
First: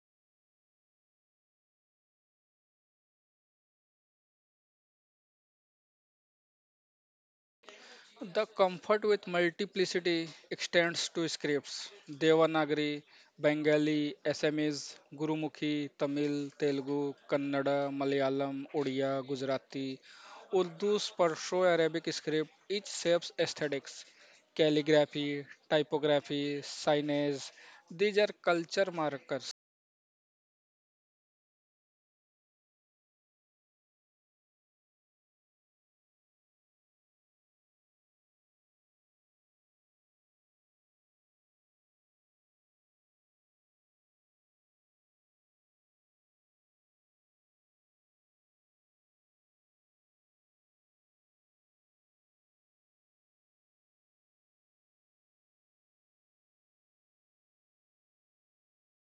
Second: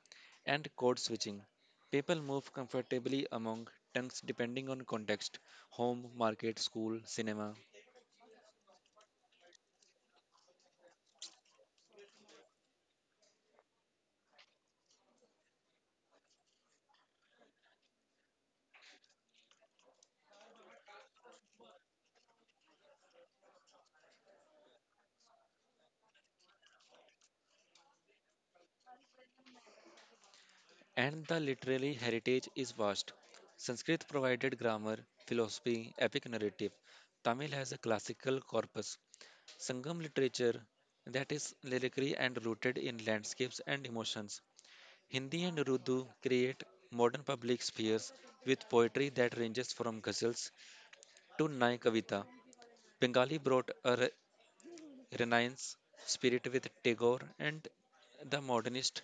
Speaker 2: and code switching. People move comfortably among tongues depending on context: home, market, school, cinema.
Speaker 1: The comfort with multiplicity extends to scripts Devanagari, Bengali, Assamese, Gurumukhi, Tamil, Telugu, Kannada, Malayalam, Odia, Gujarati, Urdu, Perso Arabic script, each shapes aesthetics, calligraphy, typography, signage. These are culture markers.
Speaker 2: And the literary heritage is vast. Sanskrit provided grammar, philosophy, epic narrative. Tamil has a classical corpus, Sangam literature, that is lyrically and rooted in landscapes and emotions. Hindi and Urdu create modern public spheres with poetry that ranges from ghazals to Nai Kavita. Bengali brought a renaissance spirit with Tagore and the modernist.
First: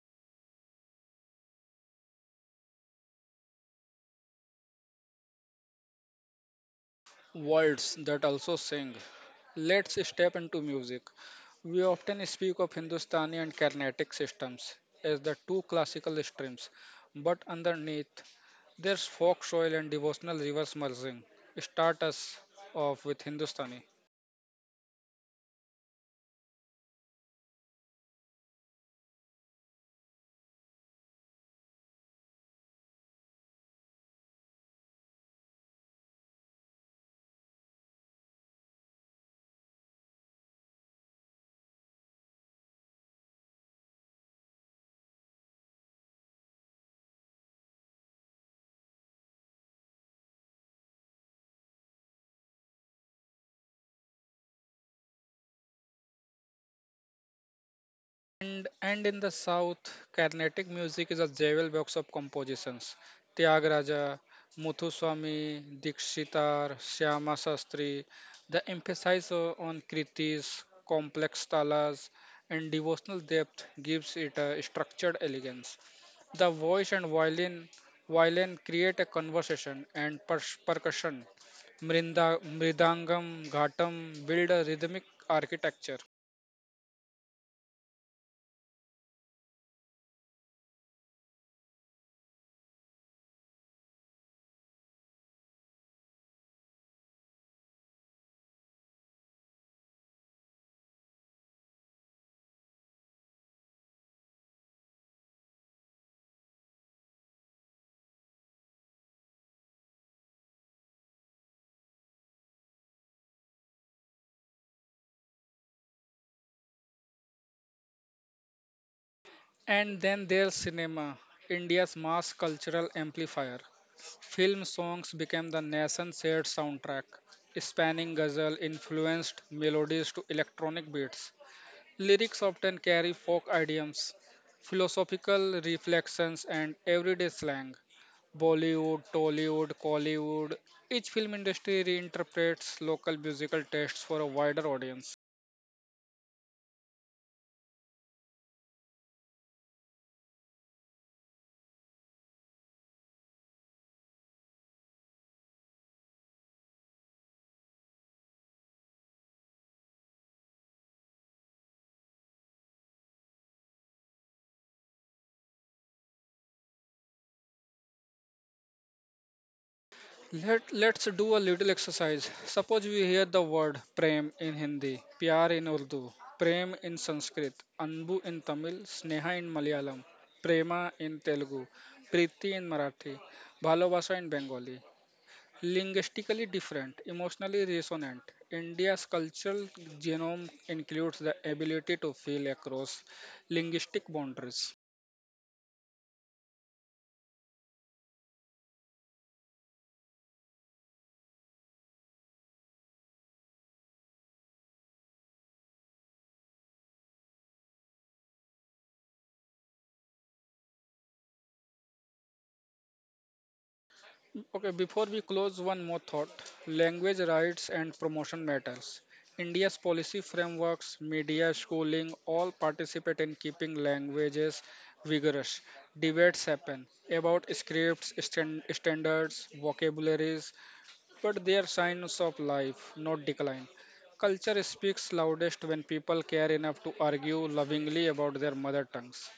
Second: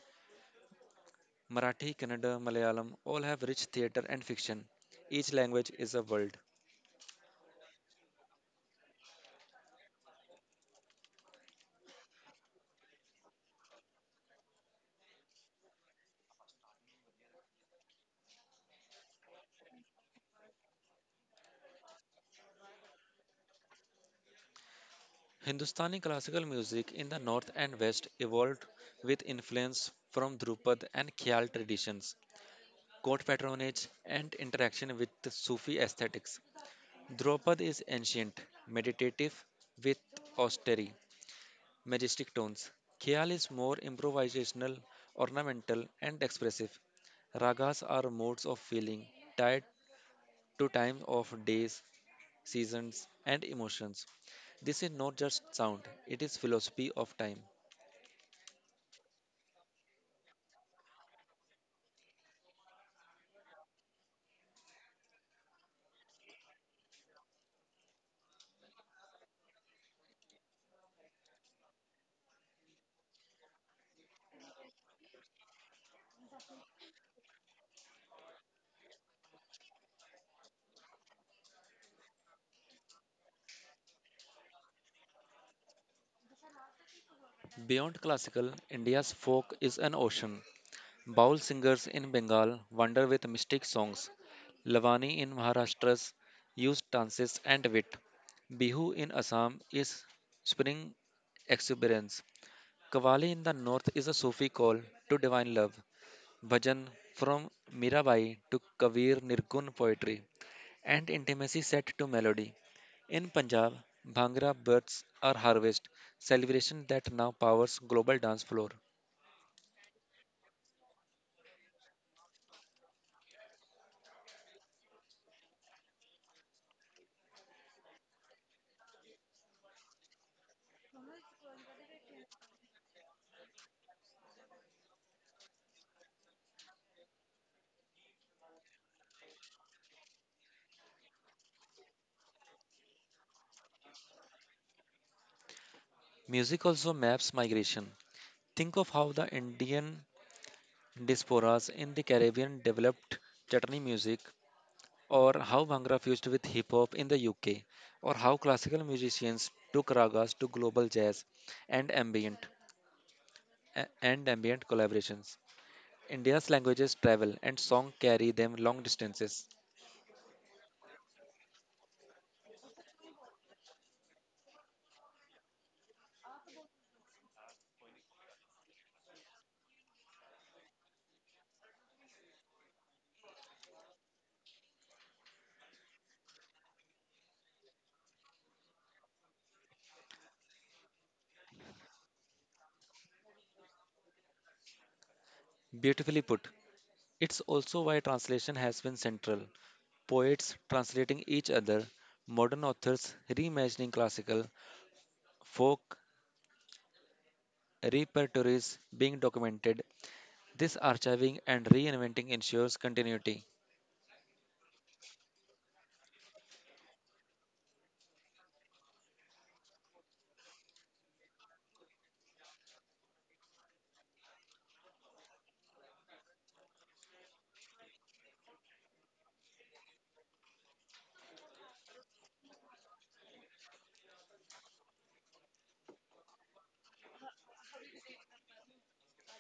Speaker 2: Marathi, Kannada, Malayalam all have rich theatre and fiction. Each language is a world.
Speaker 1: Words that also sing. Let's step into music. We often speak of Hindustani and Carnatic systems as the two classical streams, but underneath there's folk soil and devotional rivers merging. Start us off with Hindustani.
Speaker 2: Hindustani classical music in the north and west evolved with influence from Drupad and Khyal traditions, court patronage, and interaction with Sufi aesthetics. Dropad is ancient, meditative, with austere, majestic tones. Khyal is more improvisational, ornamental, and expressive. Ragas are modes of feeling, tied to time of days, seasons, and emotions. This is not just sound, it is philosophy of time.
Speaker 1: And in the south, Carnatic music is a jewel box of compositions. Tyagaraja, Muthuswami Dikshitar, Shyama Shastri. The emphasis on kritis, complex talas, and devotional depth gives it a structured elegance. The voice and violin, create a conversation and percussion. Mridangam, ghatam build a rhythmic architecture.
Speaker 2: Beyond classical, India's folk is an ocean. Baul singers in Bengal wander with mystic songs. Lavani in Maharashtra's use dances and wit. Bihu in Assam is spring exuberance. Kavali in the north is a Sufi call to divine love. Bhajan from Mirabai to Kavir Nirgun poetry and intimacy set to melody. In Punjab, Bhangra births are harvest, celebration that now powers global dance floor.
Speaker 1: And then there's cinema, India's mass cultural amplifier. Film songs became the nation's shared soundtrack, spanning ghazal influenced melodies to electronic beats. Lyrics often carry folk idioms, philosophical reflections, and everyday slang. Bollywood, Tollywood, Collywood, each film industry reinterprets local musical tastes for a wider audience.
Speaker 2: Music also maps migration. Think of how the Indian diasporas in the Caribbean developed chutney music, or how Bhangra fused with hip hop in the UK, or how classical musicians took ragas to global jazz and ambient and ambient collaborations. India's languages travel and song carry them long distances.
Speaker 1: Let's do a little exercise. Suppose we hear the word prem in Hindi, pyar in Urdu, prem in Sanskrit, anbu in Tamil, sneha in Malayalam, prema in Telugu, priti in Marathi, bhalobasa in Bengali. Linguistically different, emotionally resonant, India's cultural genome includes the ability to feel across linguistic boundaries.
Speaker 2: Beautifully put. It's also why translation has been central. Poets translating each other, modern authors reimagining classical, folk repertories being documented. This archiving and reinventing ensures continuity.
Speaker 1: Okay, before we close, one more thought. Language rights and promotion matters. India's policy frameworks, media, schooling all participate in keeping languages vigorous. Debates happen about scripts, standards, vocabularies, but they are signs of life, not decline. Culture speaks loudest when people care enough to argue lovingly about their mother tongues.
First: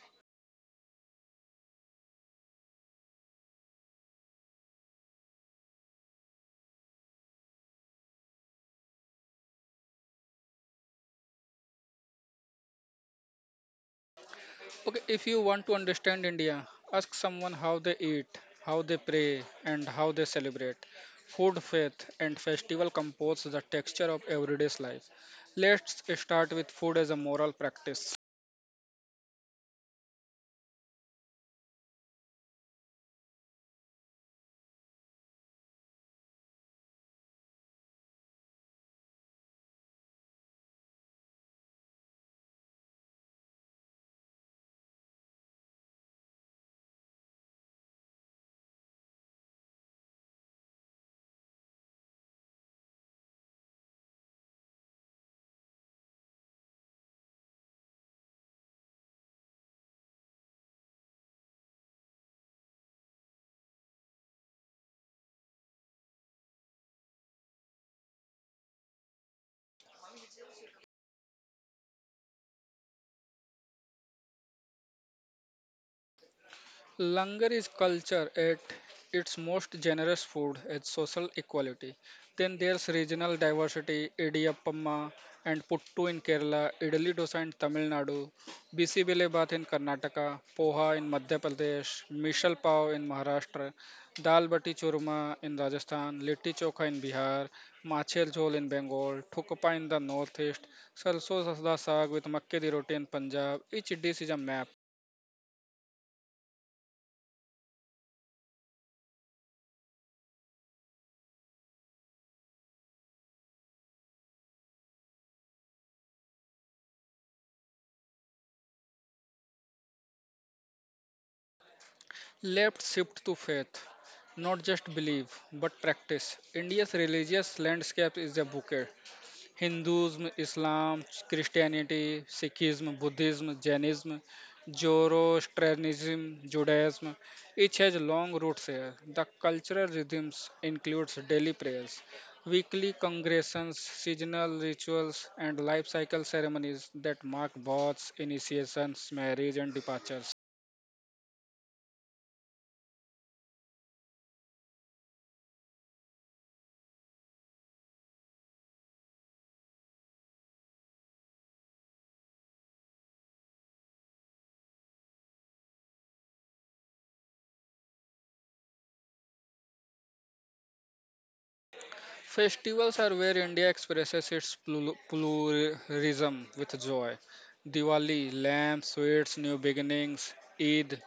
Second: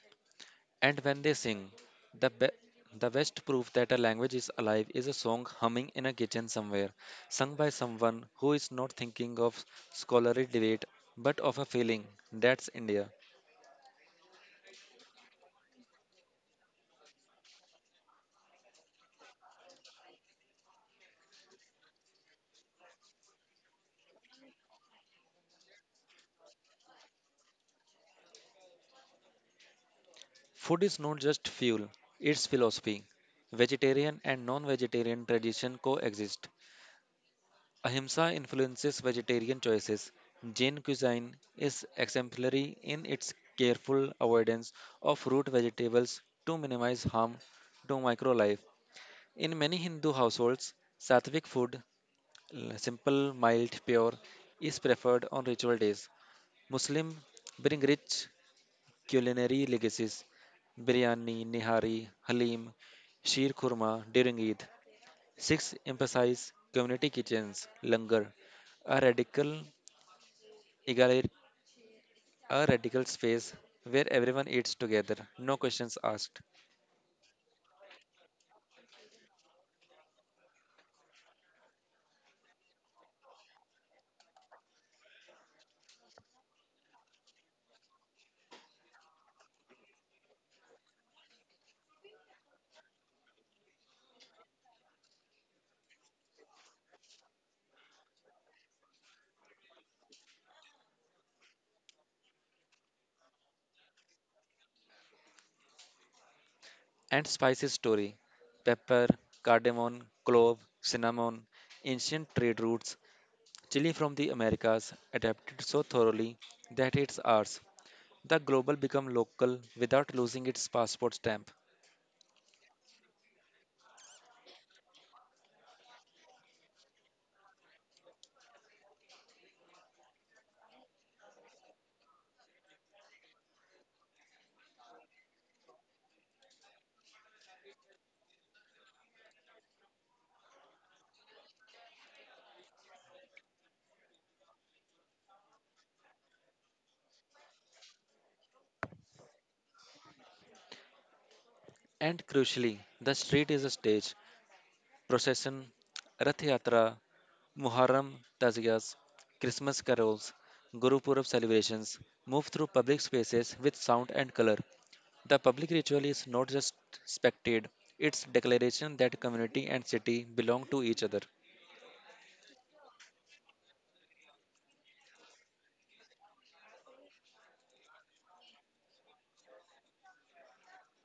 Speaker 2: And when they sing, the, be- the best proof that a language is alive is a song humming in a kitchen somewhere, sung by someone who is not thinking of scholarly debate but of a feeling. That's India.
Speaker 1: Okay, if you want to understand India, ask someone how they eat, how they pray, and how they celebrate. Food, faith, and festival compose the texture of everyday's life. Let's start with food as a moral practice.
Speaker 2: Food is not just fuel, it's philosophy. Vegetarian and non vegetarian tradition coexist. Ahimsa influences vegetarian choices. Jain cuisine is exemplary in its careful avoidance of root vegetables to minimize harm to micro life. In many Hindu households, sattvic food, simple, mild, pure, is preferred on ritual days. Muslim bring rich culinary legacies: biryani, nihari, halim, sheer khurma during Eid. Six emphasize community kitchens, langar, a radical egalit- a radical space where everyone eats together, no questions asked.
Speaker 1: Langar is culture at its most generous food at social equality. Then there's regional diversity: Idiyappamma and Puttu in Kerala, idli dosa in Tamil Nadu, Bisibile Bath in Karnataka, Poha in Madhya Pradesh, Mishal Pav in Maharashtra, Dal Bati Churma in Rajasthan, Litti Chokha in Bihar, Machel Jhol in Bengal, Thukpa in the northeast, Sarson Sarda Saag with Makke di Roti in Punjab. Each dish is a map.
Speaker 2: And spices story: pepper, cardamom, clove, cinnamon, ancient trade routes, chili from the Americas adapted so thoroughly that it's ours. The global become local without losing its passport stamp.
Speaker 1: Left shift to faith, not just belief, but practice. India's religious landscape is a bouquet. Hinduism, Islam, Christianity, Sikhism, Buddhism, Jainism, Zoroastrianism, Judaism. Each has long roots here. The cultural rhythms includes daily prayers, weekly congregations, seasonal rituals, and life cycle ceremonies that mark births, initiations, marriage, and departures.
Speaker 2: And crucially, the street is a stage, procession, Rath Yatra, Muharram, Taziyas, Christmas carols, Guru Purab celebrations move through public spaces with sound and color. The public ritual is not just spectated, it's declaration that community and city belong to each other.
Speaker 1: Festivals are where India expresses its pluralism with joy. Diwali, lamps, sweets, new beginnings; Eid,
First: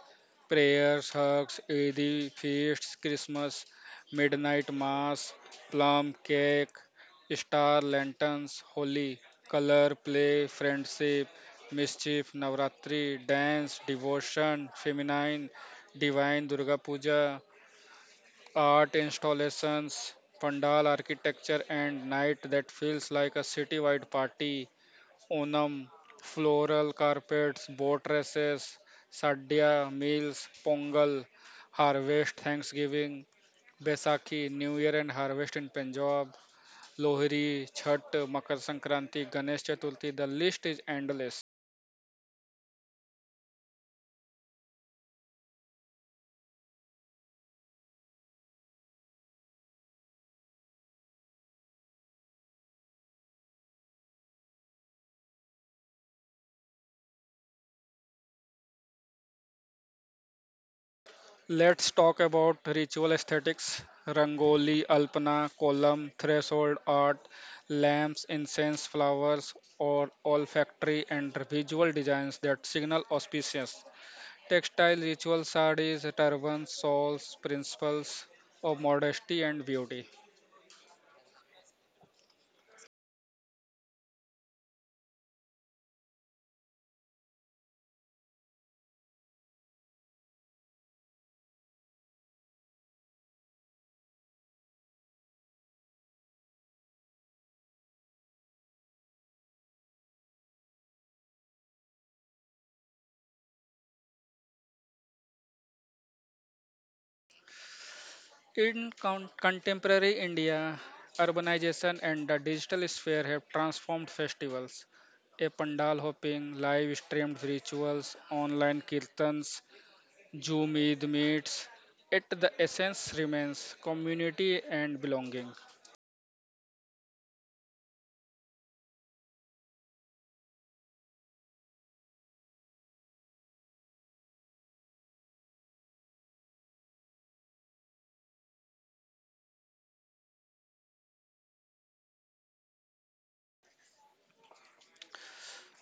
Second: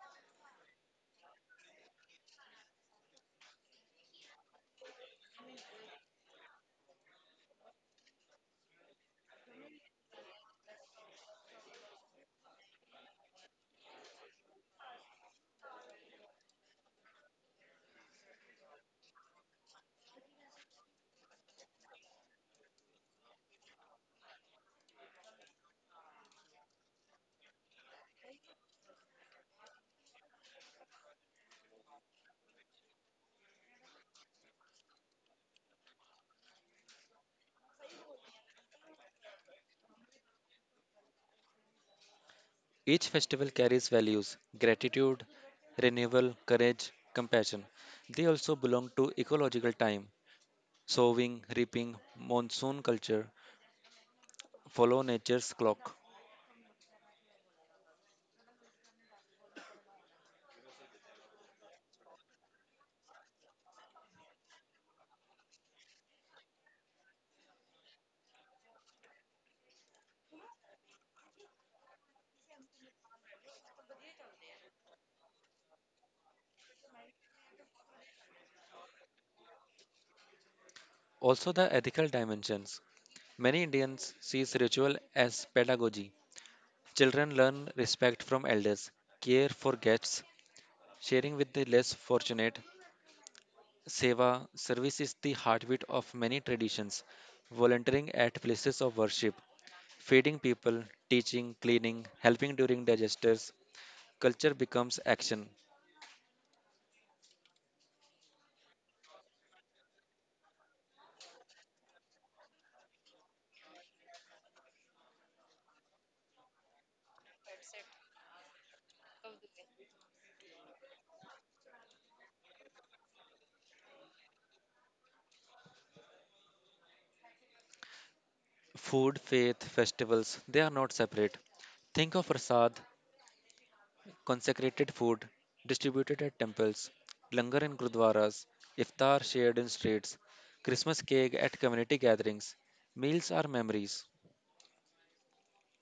Speaker 1: prayers, hugs, Eid feasts; Christmas, midnight mass, plum cake, star lanterns; Holi, color, play, friendship, mischief; Navratri, dance, devotion, feminine, divine; Durga Puja, art installations, pandal architecture, and night that feels like a citywide party. Onam, floral carpets, boat races, sadhya meals; pongal, harvest, Thanksgiving; Baisakhi, New Year and harvest in Punjab; Lohri, Chhat, Makar Sankranti, Ganesh Chaturthi. The list is endless.
Speaker 2: Each festival carries values: gratitude, renewal, courage, compassion. They also belong to ecological time: sowing, reaping, monsoon culture, follow nature's clock.
Speaker 1: Let's talk about ritual aesthetics: rangoli, alpana, column, threshold art, lamps, incense, flowers, or olfactory and visual designs that signal auspicious. Textile ritual sarees, turbans, shawls, principles of modesty and beauty.
Speaker 2: Also the ethical dimensions. Many Indians see ritual as pedagogy. Children learn respect from elders, care for guests, sharing with the less fortunate. Seva service is the heartbeat of many traditions, volunteering at places of worship, feeding people, teaching, cleaning, helping during their culture becomes action.
Speaker 1: In contemporary India, urbanization and the digital sphere have transformed festivals: a pandal hopping, live streamed rituals, online kirtans, Zoom Eid meets, yet the essence remains community and belonging.
Speaker 2: Food, faith, festivals, they are not separate. Think of prasad, consecrated food distributed at temples, langar in gurdwaras, iftar shared in streets, Christmas cake at community gatherings. Meals are memories.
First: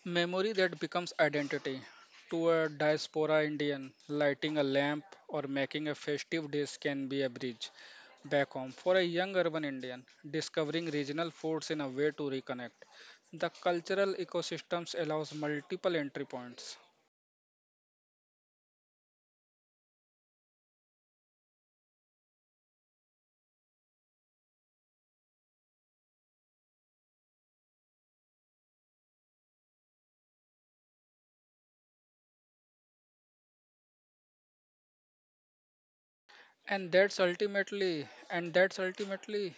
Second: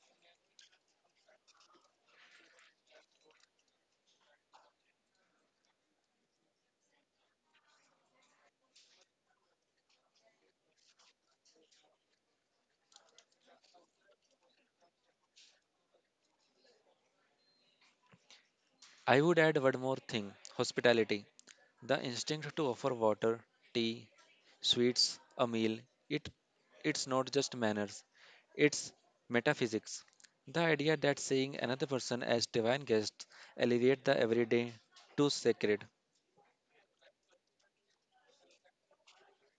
Speaker 1: Memory that becomes identity. To a diaspora Indian, lighting a lamp or making a festive dish can be a bridge back home. For a young urban Indian, discovering regional foods in a way to reconnect. The cultural ecosystems allows multiple entry points.
Speaker 2: I would add one more thing: hospitality. The instinct to offer water, tea, sweets, a meal. It, it's not just manners, it's metaphysics. The idea that seeing another person as divine guest elevates the everyday to sacred.
Speaker 1: And that's ultimately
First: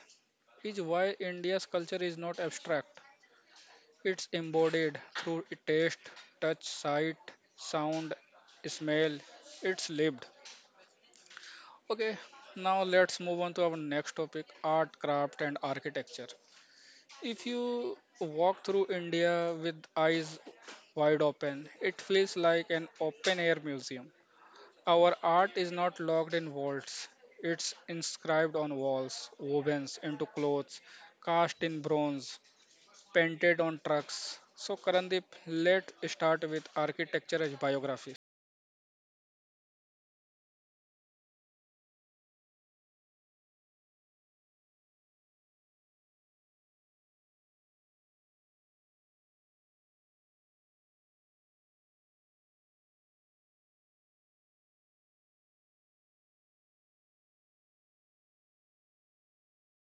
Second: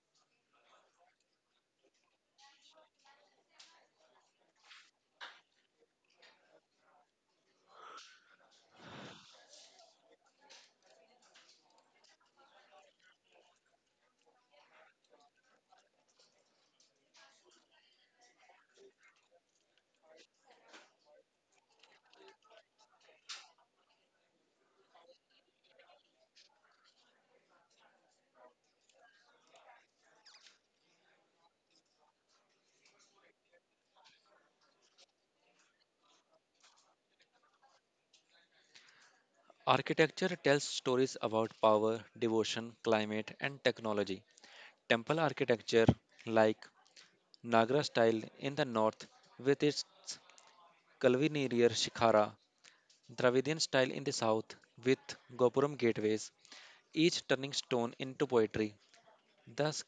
Speaker 1: is why India's culture is not abstract. It's embodied through taste, touch, sight, sound, smell. It's lived. Okay, now let's move on to our next topic: art, craft, and architecture. If you walk through India with eyes wide open, it feels like an open air museum. Our art is not locked in vaults, it's inscribed on walls, woven into clothes, cast in bronze, painted on trucks. So, Karandeep, let's start with architecture as biography.
Speaker 2: Architecture tells stories about power, devotion, climate, and technology. Temple architecture, like Nagara style in the north with its curvilinear shikhara, Dravidian style in the south with Gopuram gateways, each turning stone into poetry. Thus,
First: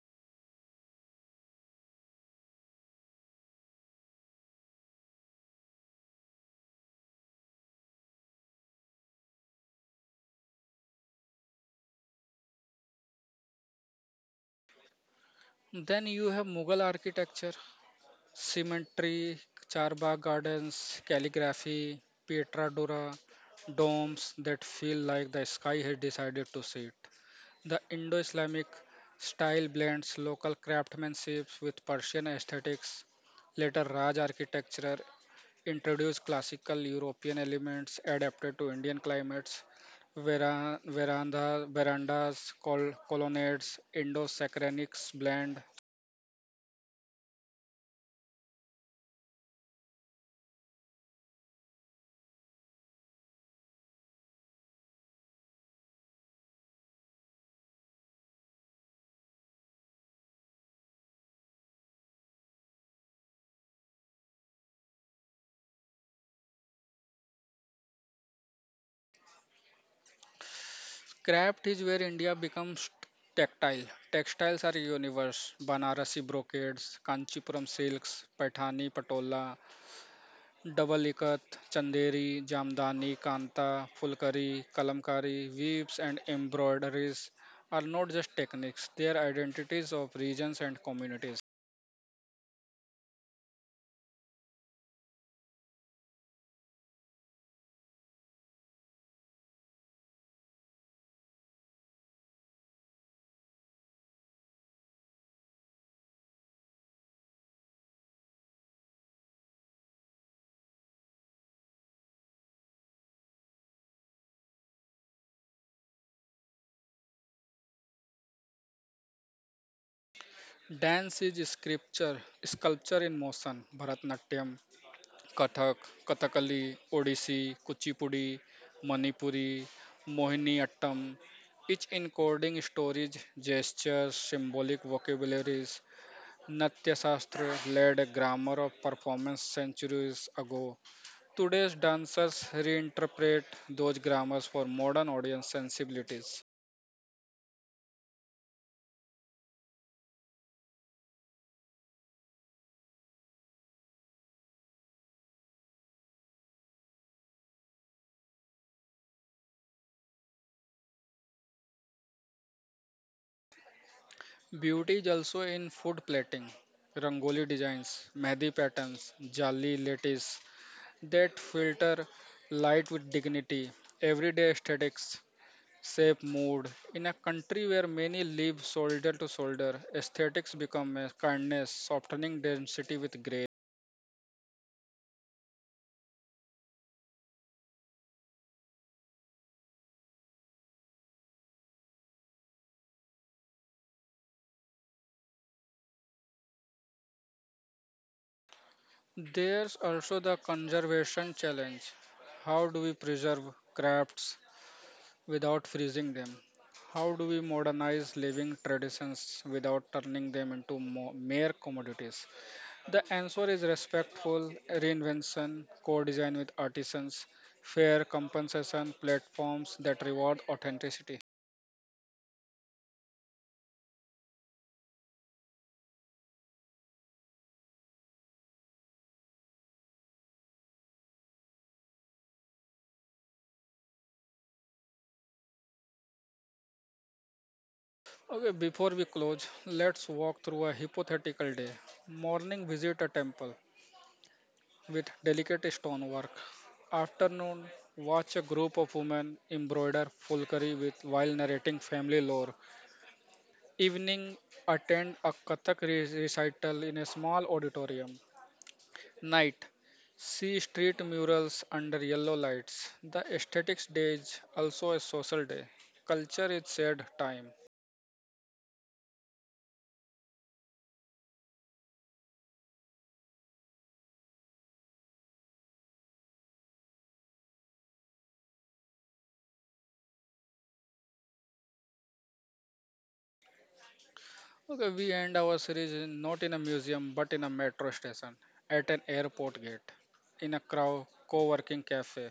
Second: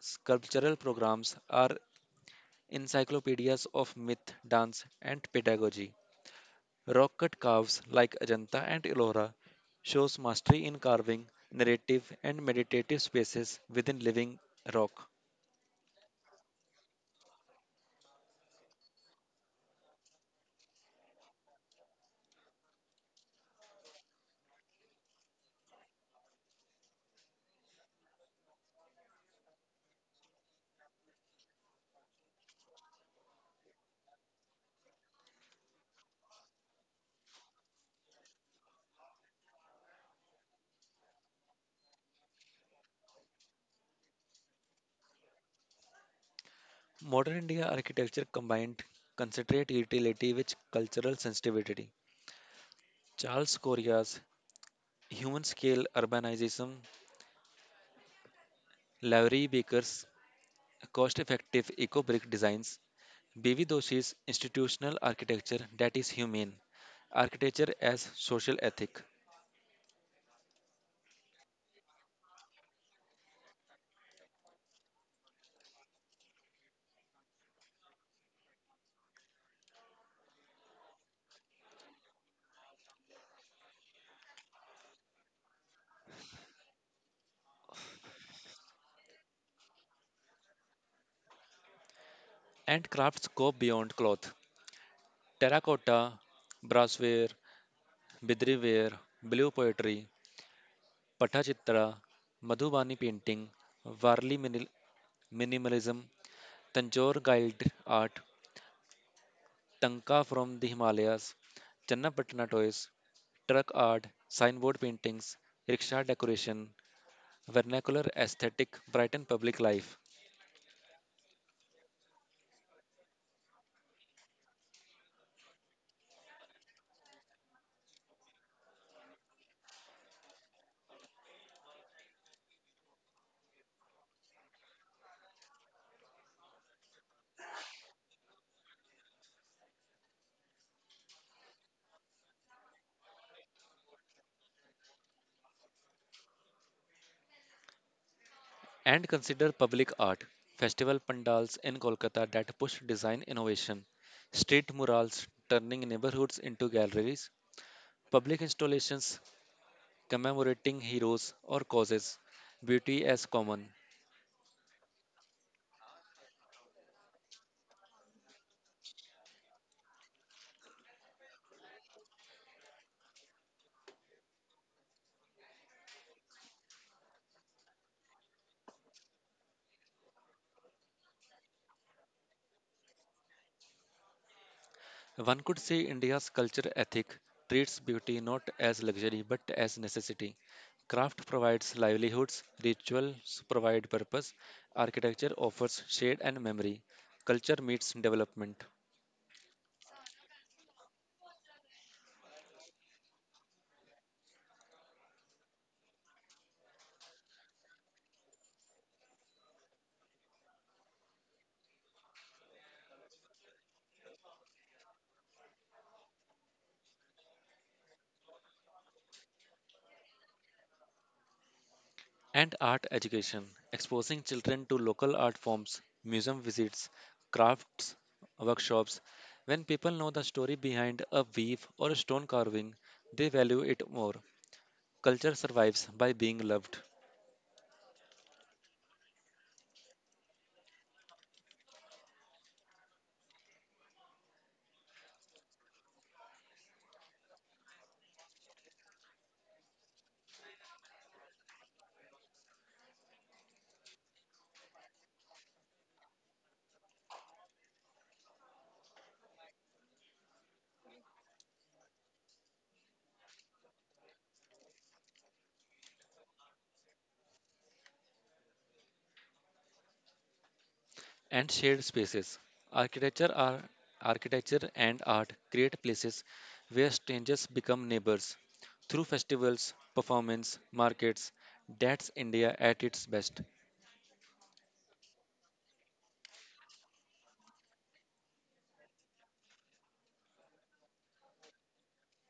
Speaker 2: sculptural programs are encyclopedias of myth, dance, and pedagogy. Rock cut caves like Ajanta and Ellora shows mastery in carving, narrative, and meditative spaces within living rock.
Speaker 1: Then you have Mughal architecture: cemetery, Charbagh gardens, calligraphy, Pietra Dura, domes that feel like the sky has decided to sit. The Indo Islamic style blends local craftsmanship with Persian aesthetics. Later Raj architecture introduce classical European elements adapted to Indian climates: veranda, verandas, colonnades, Indo-Saracenics blend.
Speaker 2: Modern India architecture combined concentrate utility with cultural sensitivity. Charles Correa's human scale urbanism, Lowry Baker's cost effective eco brick designs, B.V. Doshi's institutional architecture that is humane, architecture as social ethic,
Speaker 1: Craft is where India becomes tactile. Textiles are universe. Banarasi brocades, Kanchipuram silks, Paithani patola, double ikat, chanderi, jamdani, kanta, fulkari, kalamkari, weaves and embroideries are not just techniques, they are identities of regions and communities.
Speaker 2: and crafts go beyond cloth. Terracotta, brassware, bidriware, blue poetry, Pattachitra, Madhubani painting, Varli minimalism, Tanjore guide art, Tanka from the Himalayas, Channapatna toys, truck art, signboard paintings, rickshaw decoration, vernacular aesthetic, Brighton public life,
Speaker 1: Dance is scripture, sculpture in motion. Bharatnatyam, Kathak, Kathakali, Odissi, Kuchipudi, Manipuri, Mohiniyattam, each encoding stories, gestures, symbolic vocabularies. Natya Shastra led a grammar of performance centuries ago. Today's dancers reinterpret those grammars for modern audience sensibilities.
Speaker 2: and consider public art, festival pandals in Kolkata that push design innovation, street murals turning neighborhoods into galleries, public installations commemorating heroes or causes, beauty as common.
Speaker 1: Beauty is also in food plating, rangoli designs, mehdi patterns, jali lattice that filter light with dignity. Everyday aesthetics shape mood. In a country where many live shoulder to shoulder, aesthetics become a kindness, softening density with grace.
Speaker 2: One could say India's culture ethic treats beauty not as luxury but as necessity. Craft provides livelihoods, rituals provide purpose, architecture offers shade and memory. Culture meets development.
Speaker 1: There's also the conservation challenge. How do we preserve crafts without freezing them? How do we modernize living traditions without turning them into mere commodities? The answer is respectful reinvention, co design with artisans, fair compensation platforms that reward authenticity.
Speaker 2: And art education, exposing children to local art forms, museum visits, crafts, workshops. When people know the story behind a weave or a stone carving, they value it more. Culture survives by being loved.
Speaker 1: Okay, before we close, let's walk through a hypothetical day. Morning, visit a temple with delicate stonework. Afternoon, watch a group of women embroider fulkari with while narrating family lore. Evening, attend a Kathak recital in a small auditorium. Night, see street murals under yellow lights. The aesthetics day is also a social day. Culture is shared time.
Speaker 2: And shared spaces. Architecture, are, architecture and art create places where strangers become neighbors. Through festivals, performance, markets, that's India at its best.
Speaker 1: Okay, we end our series not in a museum but in a metro station, at an airport gate, in a crowd, co working cafe,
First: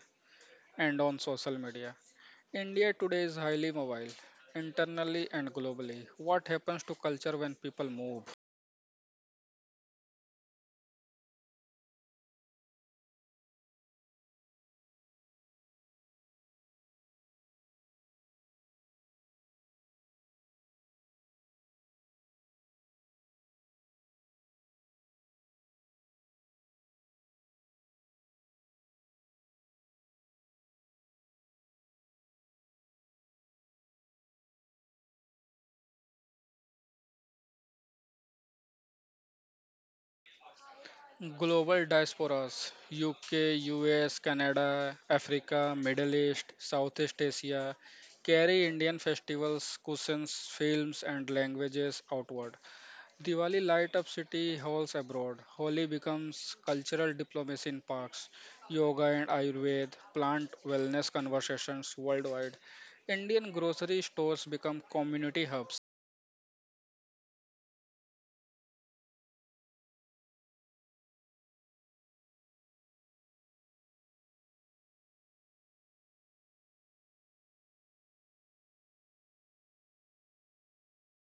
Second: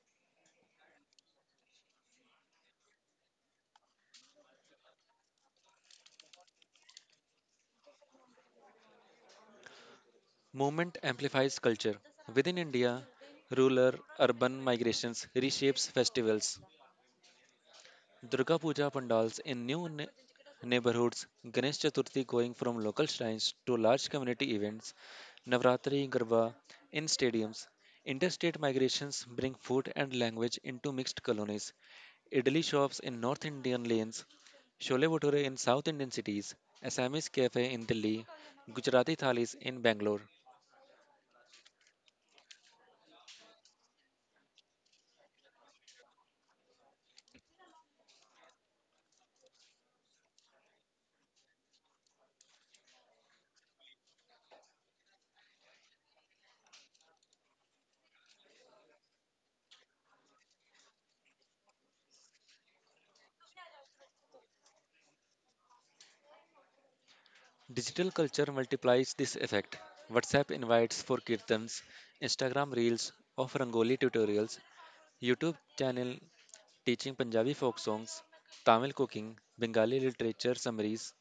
Speaker 1: and on social media. India today is highly mobile, internally and globally. What happens to culture when people move?
Speaker 2: Movement amplifies culture. Within India, rural urban migrations reshapes festivals. Durga Puja pandals in new neighborhoods, Ganesh Chaturthi going from local shrines to large community events, Navratri Garba in stadiums. Interstate migrations bring food and language into mixed colonies. Idli shops in North Indian lanes, Shole Bhature in South Indian cities, Assamese cafe in Delhi, Gujarati thalis in Bangalore.
Speaker 1: Global diasporas: UK, US, Canada, Africa, Middle East, Southeast Asia carry Indian festivals, cuisines, films, and languages outward. Diwali light up city halls abroad. Holi becomes cultural diplomacy in parks, yoga and Ayurveda, plant wellness conversations worldwide. Indian grocery stores become community hubs.
Speaker 2: Digital culture multiplies this effect. WhatsApp invites for kirtans, Instagram reels of Rangoli tutorials, YouTube channel teaching Punjabi folk songs, Tamil cooking, Bengali literature summaries.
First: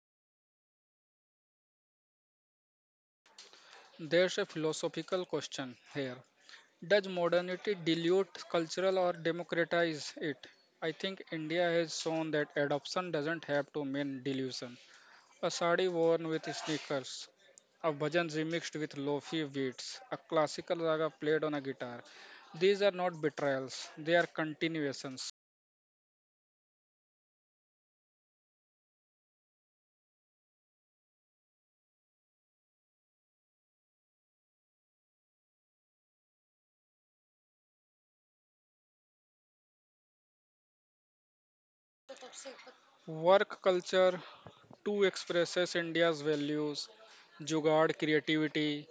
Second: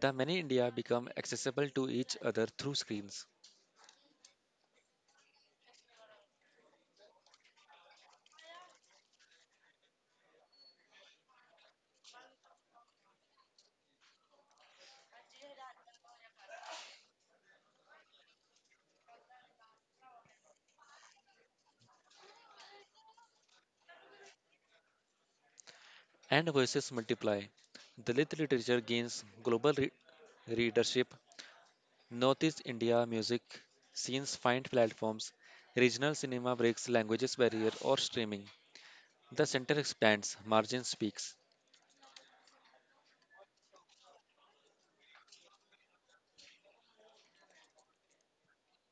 Speaker 2: The many India become accessible to each other through screens,
Speaker 1: There's a philosophical question here. Does modernity dilute cultural or democratize it? I think India has shown that adoption doesn't have to mean dilution. A sari worn with sneakers, a bhajan remixed with lofi beats, a classical raga played on a guitar. These are not betrayals, they are continuations.
Speaker 2: and voices multiply. Dalit literature gains global readership. Northeast India music scenes find platforms. Regional cinema breaks languages barrier or streaming. The center expands, margin speaks.
Speaker 1: Work culture too expresses India's values: jugaad creativity,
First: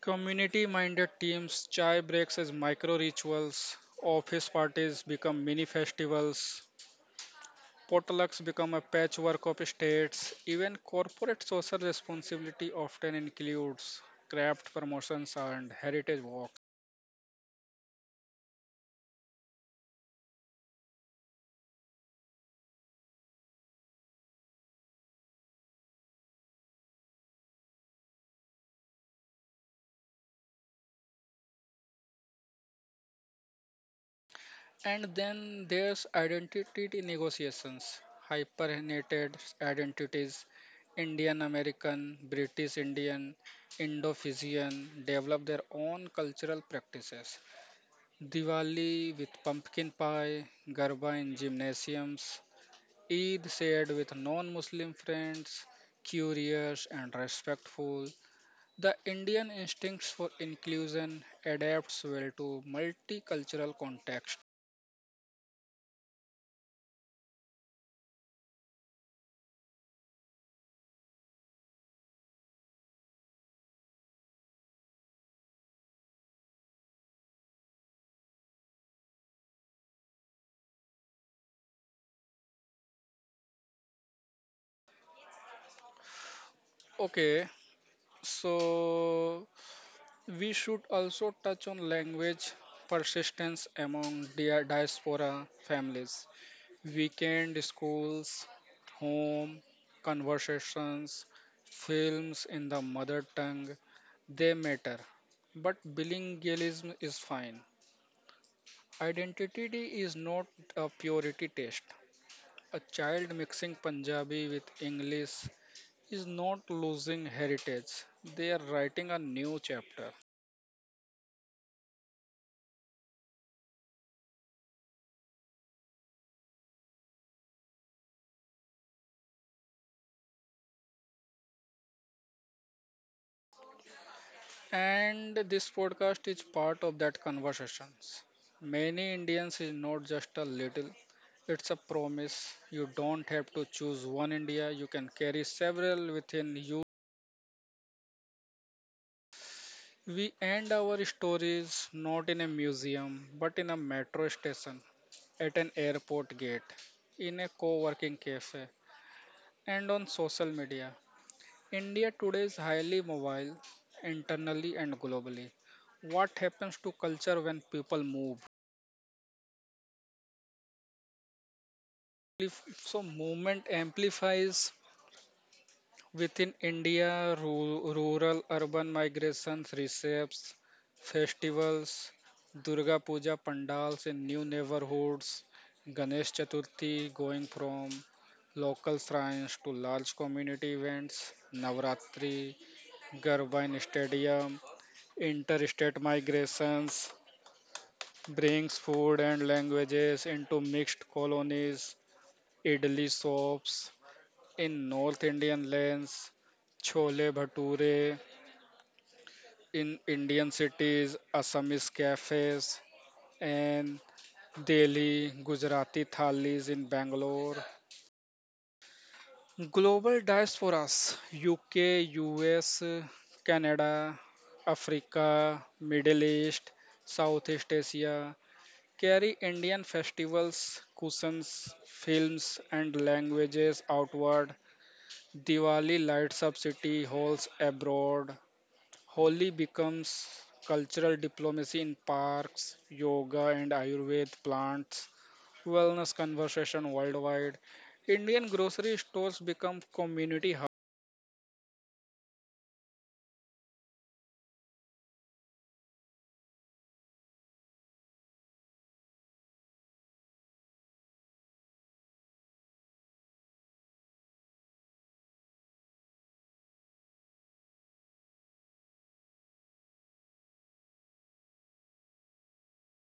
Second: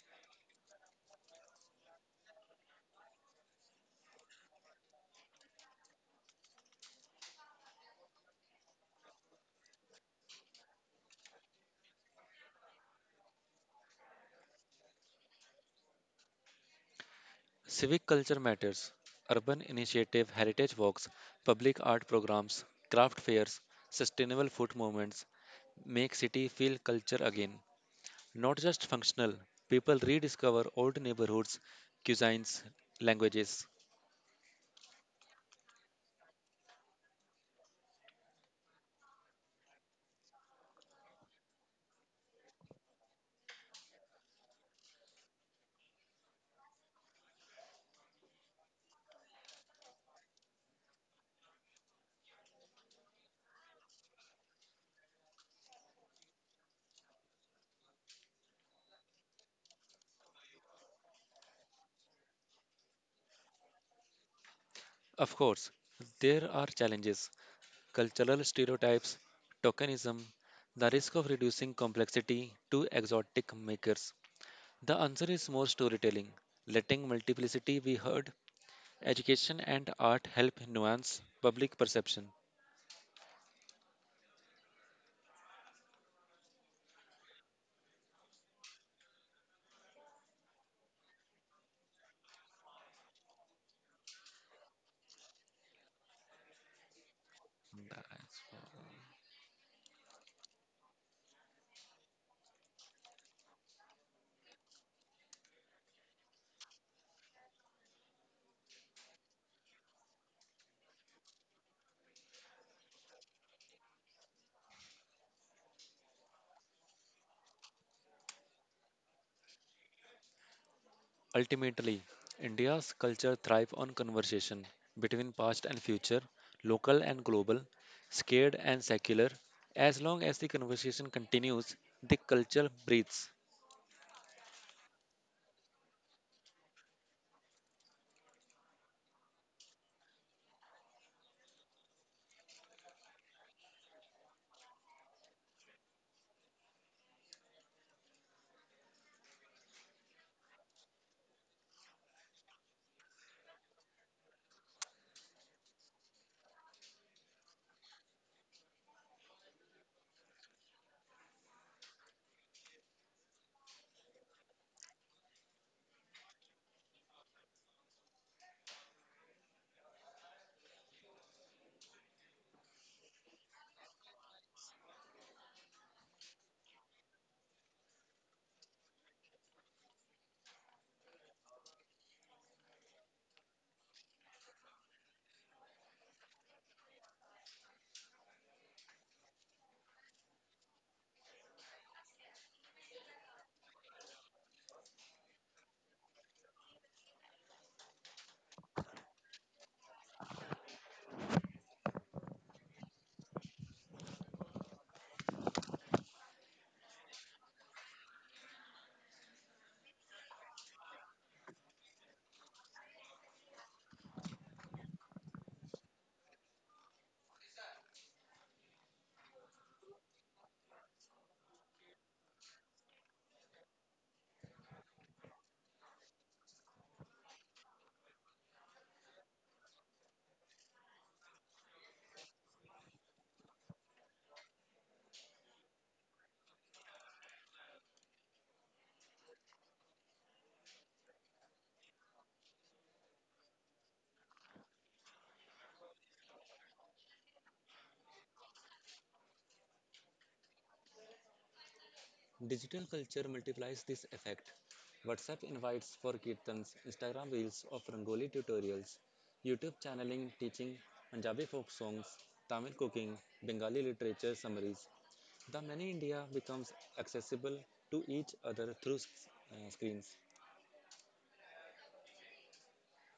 Speaker 1: community minded teams, chai breaks as micro rituals, office parties become mini festivals, potlucks become a patchwork of states, even corporate social responsibility often includes craft promotions and heritage walks.
Speaker 2: Civic culture matters. Urban initiative, heritage walks, public art programs, craft fairs, sustainable food movements make city feel culture again. Not just functional, people rediscover old neighborhoods, cuisines, languages.
Speaker 1: And then there's identity negotiations, hypernated identities: Indian American, British Indian, Indo Fijian develop their own cultural practices. Diwali with pumpkin pie, Garba in gymnasiums, Eid shared with non Muslim friends, curious and respectful. The Indian instincts for inclusion adapts well to multicultural context.
Speaker 2: Of course, there are challenges: cultural stereotypes, tokenism, the risk of reducing complexity to exotic makers. The answer is more storytelling, letting multiplicity be heard. Education and art help nuance public perception.
Speaker 1: Okay, so we should also touch on language persistence among diaspora families. Weekend schools, home, conversations, films in the mother tongue, they matter. But bilingualism is fine. Identity is not a purity test. A child mixing Punjabi with English is not losing heritage, they are writing a new chapter.
Speaker 2: Ultimately, India's culture thrives on conversation between past and future, local and global, scared and secular. As long as the conversation continues, the culture breathes.
Speaker 1: And this podcast is part of that conversations. Many Indians is not just a little, it's a promise. You don't have to choose one India, you can carry several within you. We end our stories not in a museum, but in a metro station, at an airport gate, in a co working cafe, and on social media. India today is highly mobile, internally and globally. What happens to culture when people move? So movement amplifies within India, rural, urban migrations, receipts, festivals, Durga Puja pandals in new neighborhoods, Ganesh Chaturthi going from local shrines to large community events, Navratri, Garba in stadium, interstate migrations, brings food and languages into mixed colonies, idli shops, in North Indian lanes, chole bhature. In Indian cities, Assamese cafes. And Delhi, Gujarati thalis in Bangalore. Global diasporas, UK, US, Canada, Africa, Middle East, Southeast Asia carry Indian festivals, cuisines, films, and languages outward. Diwali lights up city halls abroad. Holi becomes cultural diplomacy in parks, yoga and Ayurved plants, wellness conversation worldwide. Indian grocery stores become community hub.
Speaker 2: Digital culture multiplies this effect. WhatsApp invites for kirtans, Instagram reels of Rangoli tutorials, YouTube channeling teaching Punjabi folk songs, Tamil cooking, Bengali literature summaries. The many India becomes accessible to each other through screens.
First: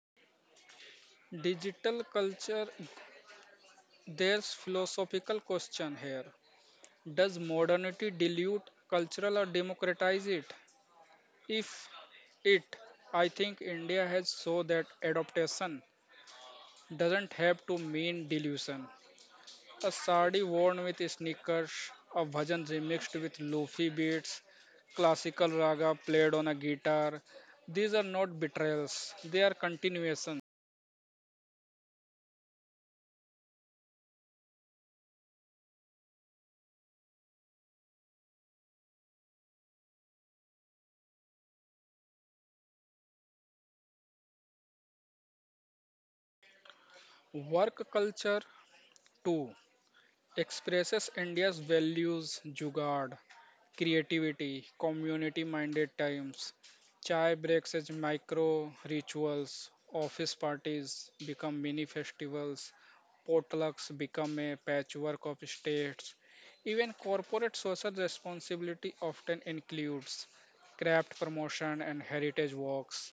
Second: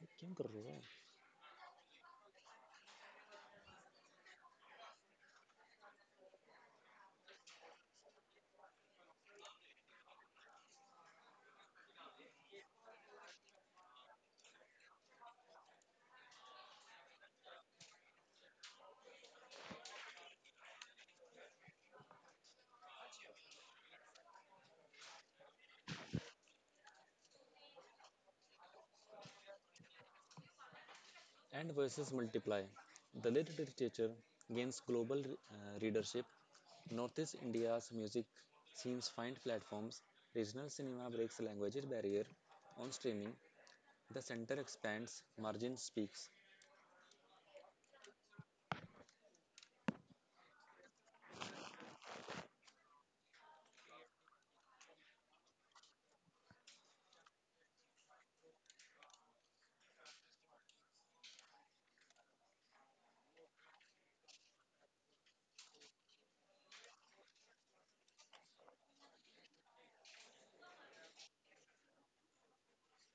Speaker 2: ये क्यों कर रहे हो?
Speaker 1: Digital culture, there's philosophical question here. Does modernity dilute cultural or democratize it? If it, I think India has so that adaptation doesn't have to mean delusion. A sari worn with sneakers, a bhajan remixed with lofi beats, classical raga played on a guitar. These are not betrayals, they are continuation.
Speaker 2: And versus multiply. Dalit literature gains global readership. Northeast India's music scenes find platforms. Regional cinema breaks languages barrier. On streaming, the center expands, margin speaks.
Speaker 1: Work culture too expresses India's values: jugaad, creativity, community minded times, chai breaks as micro rituals, office parties become mini festivals, potlucks become a patchwork of states. Even corporate social responsibility often includes craft promotion and heritage walks.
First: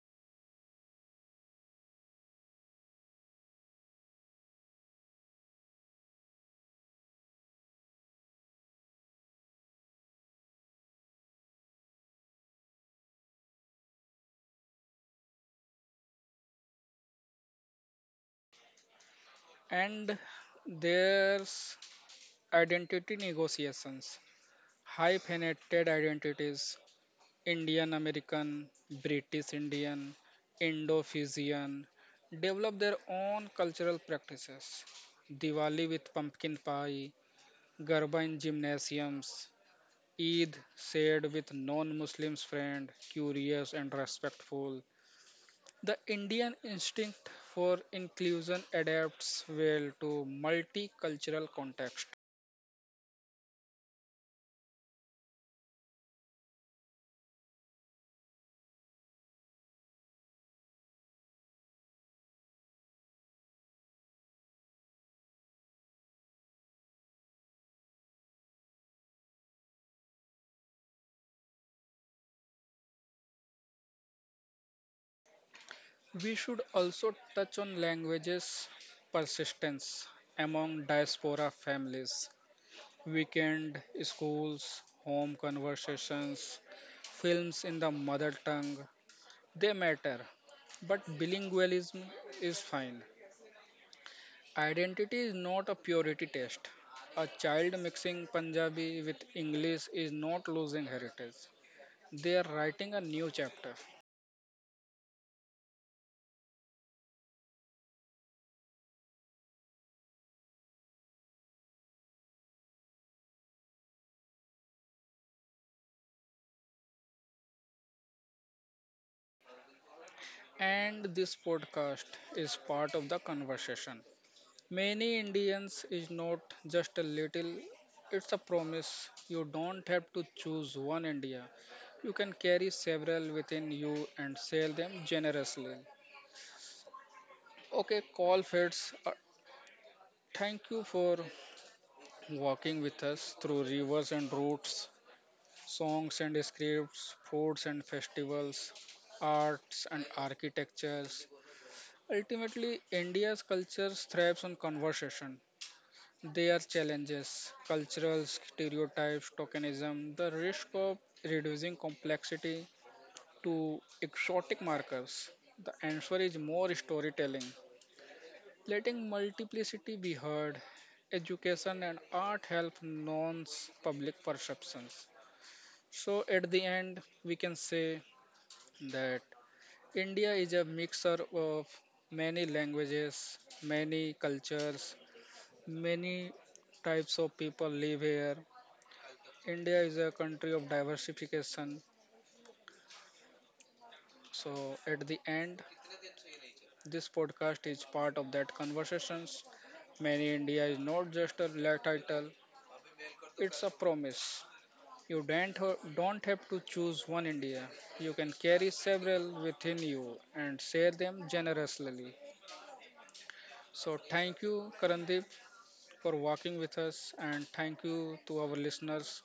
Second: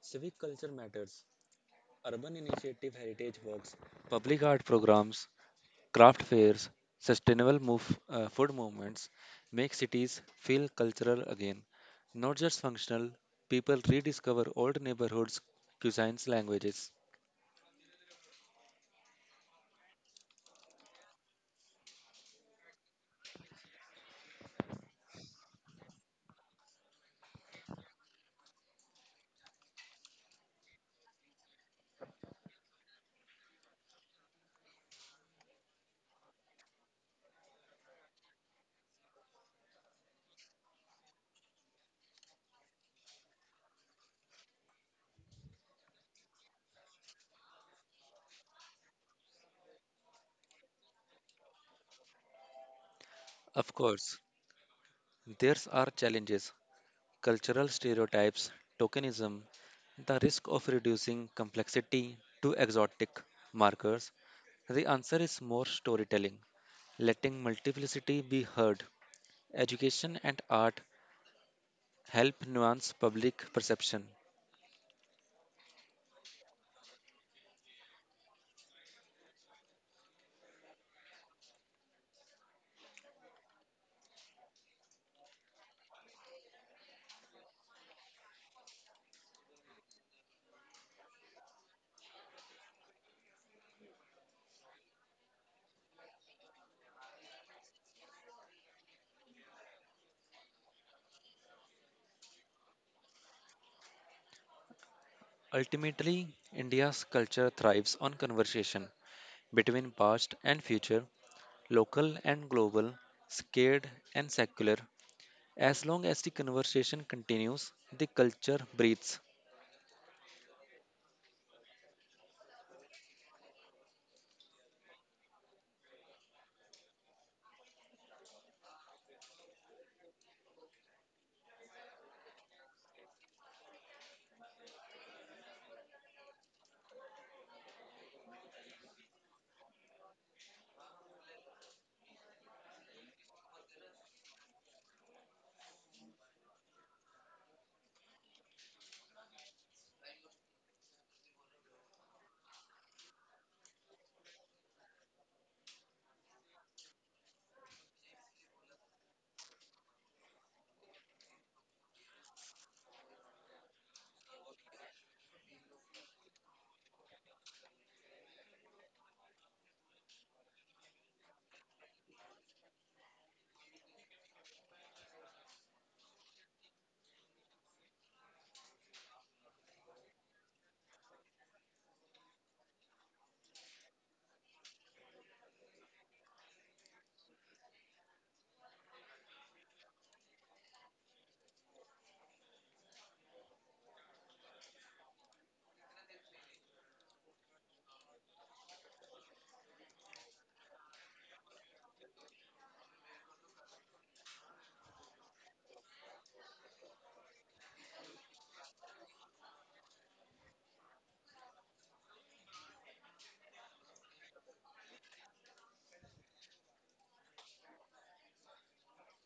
Speaker 2: Civic culture matters. Urban initiative heritage walks, public art programs, craft fairs, sustainable food movements make cities feel cultural again, not just functional. People rediscover old neighborhoods, cuisines, languages.
Speaker 1: And there's identity negotiations, hyphenated identities: Indian American, British Indian, Indo Fijian developed their own cultural practices. Diwali with pumpkin pie, Garba in gymnasiums, Eid shared with non Muslims friend, curious and respectful. The Indian instinct for inclusion adapts well to multicultural context.
Speaker 2: Of course, there are challenges: cultural stereotypes, tokenism, the risk of reducing complexity to exotic markers. The answer is more storytelling, letting multiplicity be heard. Education and art help nuance public perception.
Speaker 1: We should also touch on languages persistence among diaspora families. Weekend schools, home conversations, films in the mother tongue, they matter. But bilingualism is fine. Identity is not a purity test. A child mixing Punjabi with English is not losing heritage. They are writing a new chapter.
Speaker 2: Ultimately, India's culture thrives on conversation between past and future, local and global, scared and secular. As long as the conversation continues, the culture breathes.
Speaker 1: And this podcast is part of the conversation. Many Indians is not just a little, it's a promise. You don't have to choose one India. You can carry several within you and sell them generously. Okay, call fits. Thank you for walking with us through rivers and roots, songs and scripts, foods and festivals, arts and architectures. Ultimately, India's culture thrives on conversation. Their challenges: cultural stereotypes, tokenism, the risk of reducing complexity to exotic markers. The answer is more storytelling. Letting multiplicity be heard, education and art help nonce public perceptions. So, at the end, we can say that India is a mixer of many languages, many cultures, many types of people live here. India is a country of diversification. So, at the end, this podcast is part of that conversations. Many India is not just a title, it's a promise. You don't have to choose one India. You can carry several within you and share them generously. So, thank you, Karandeep, for walking with us, and thank you to our listeners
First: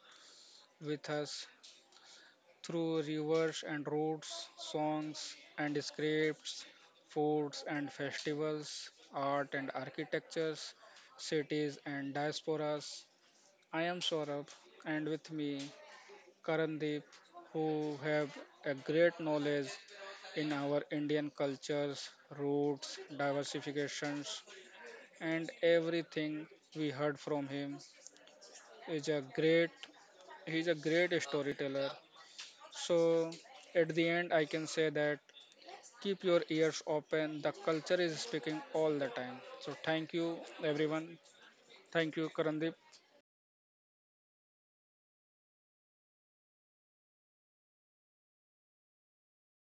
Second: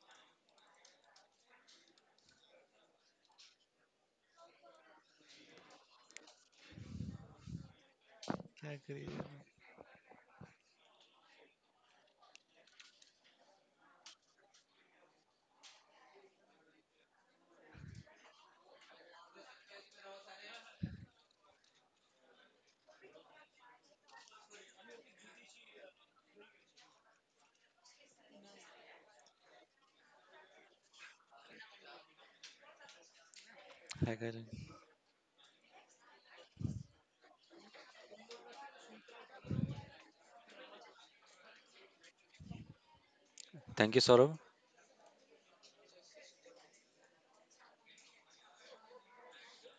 Speaker 1: with us through rivers and roads, songs and scripts, foods and
Speaker 2: क्या
Speaker 1: festivals,
Speaker 2: करिए?
Speaker 1: art and architectures, cities and diasporas. I am Saurabh, and with me, Karandeep, who have a great knowledge in our Indian cultures, roots, diversifications, and everything we heard from him is a great. He is a great storyteller. So, at the
Speaker 2: है क्या
Speaker 1: end,
Speaker 2: ji?
Speaker 1: I can say that keep your ears open. The culture is speaking all the time. So, thank you, everyone. Thank you, Karandeep.
Speaker 2: Thank you, Saurabh.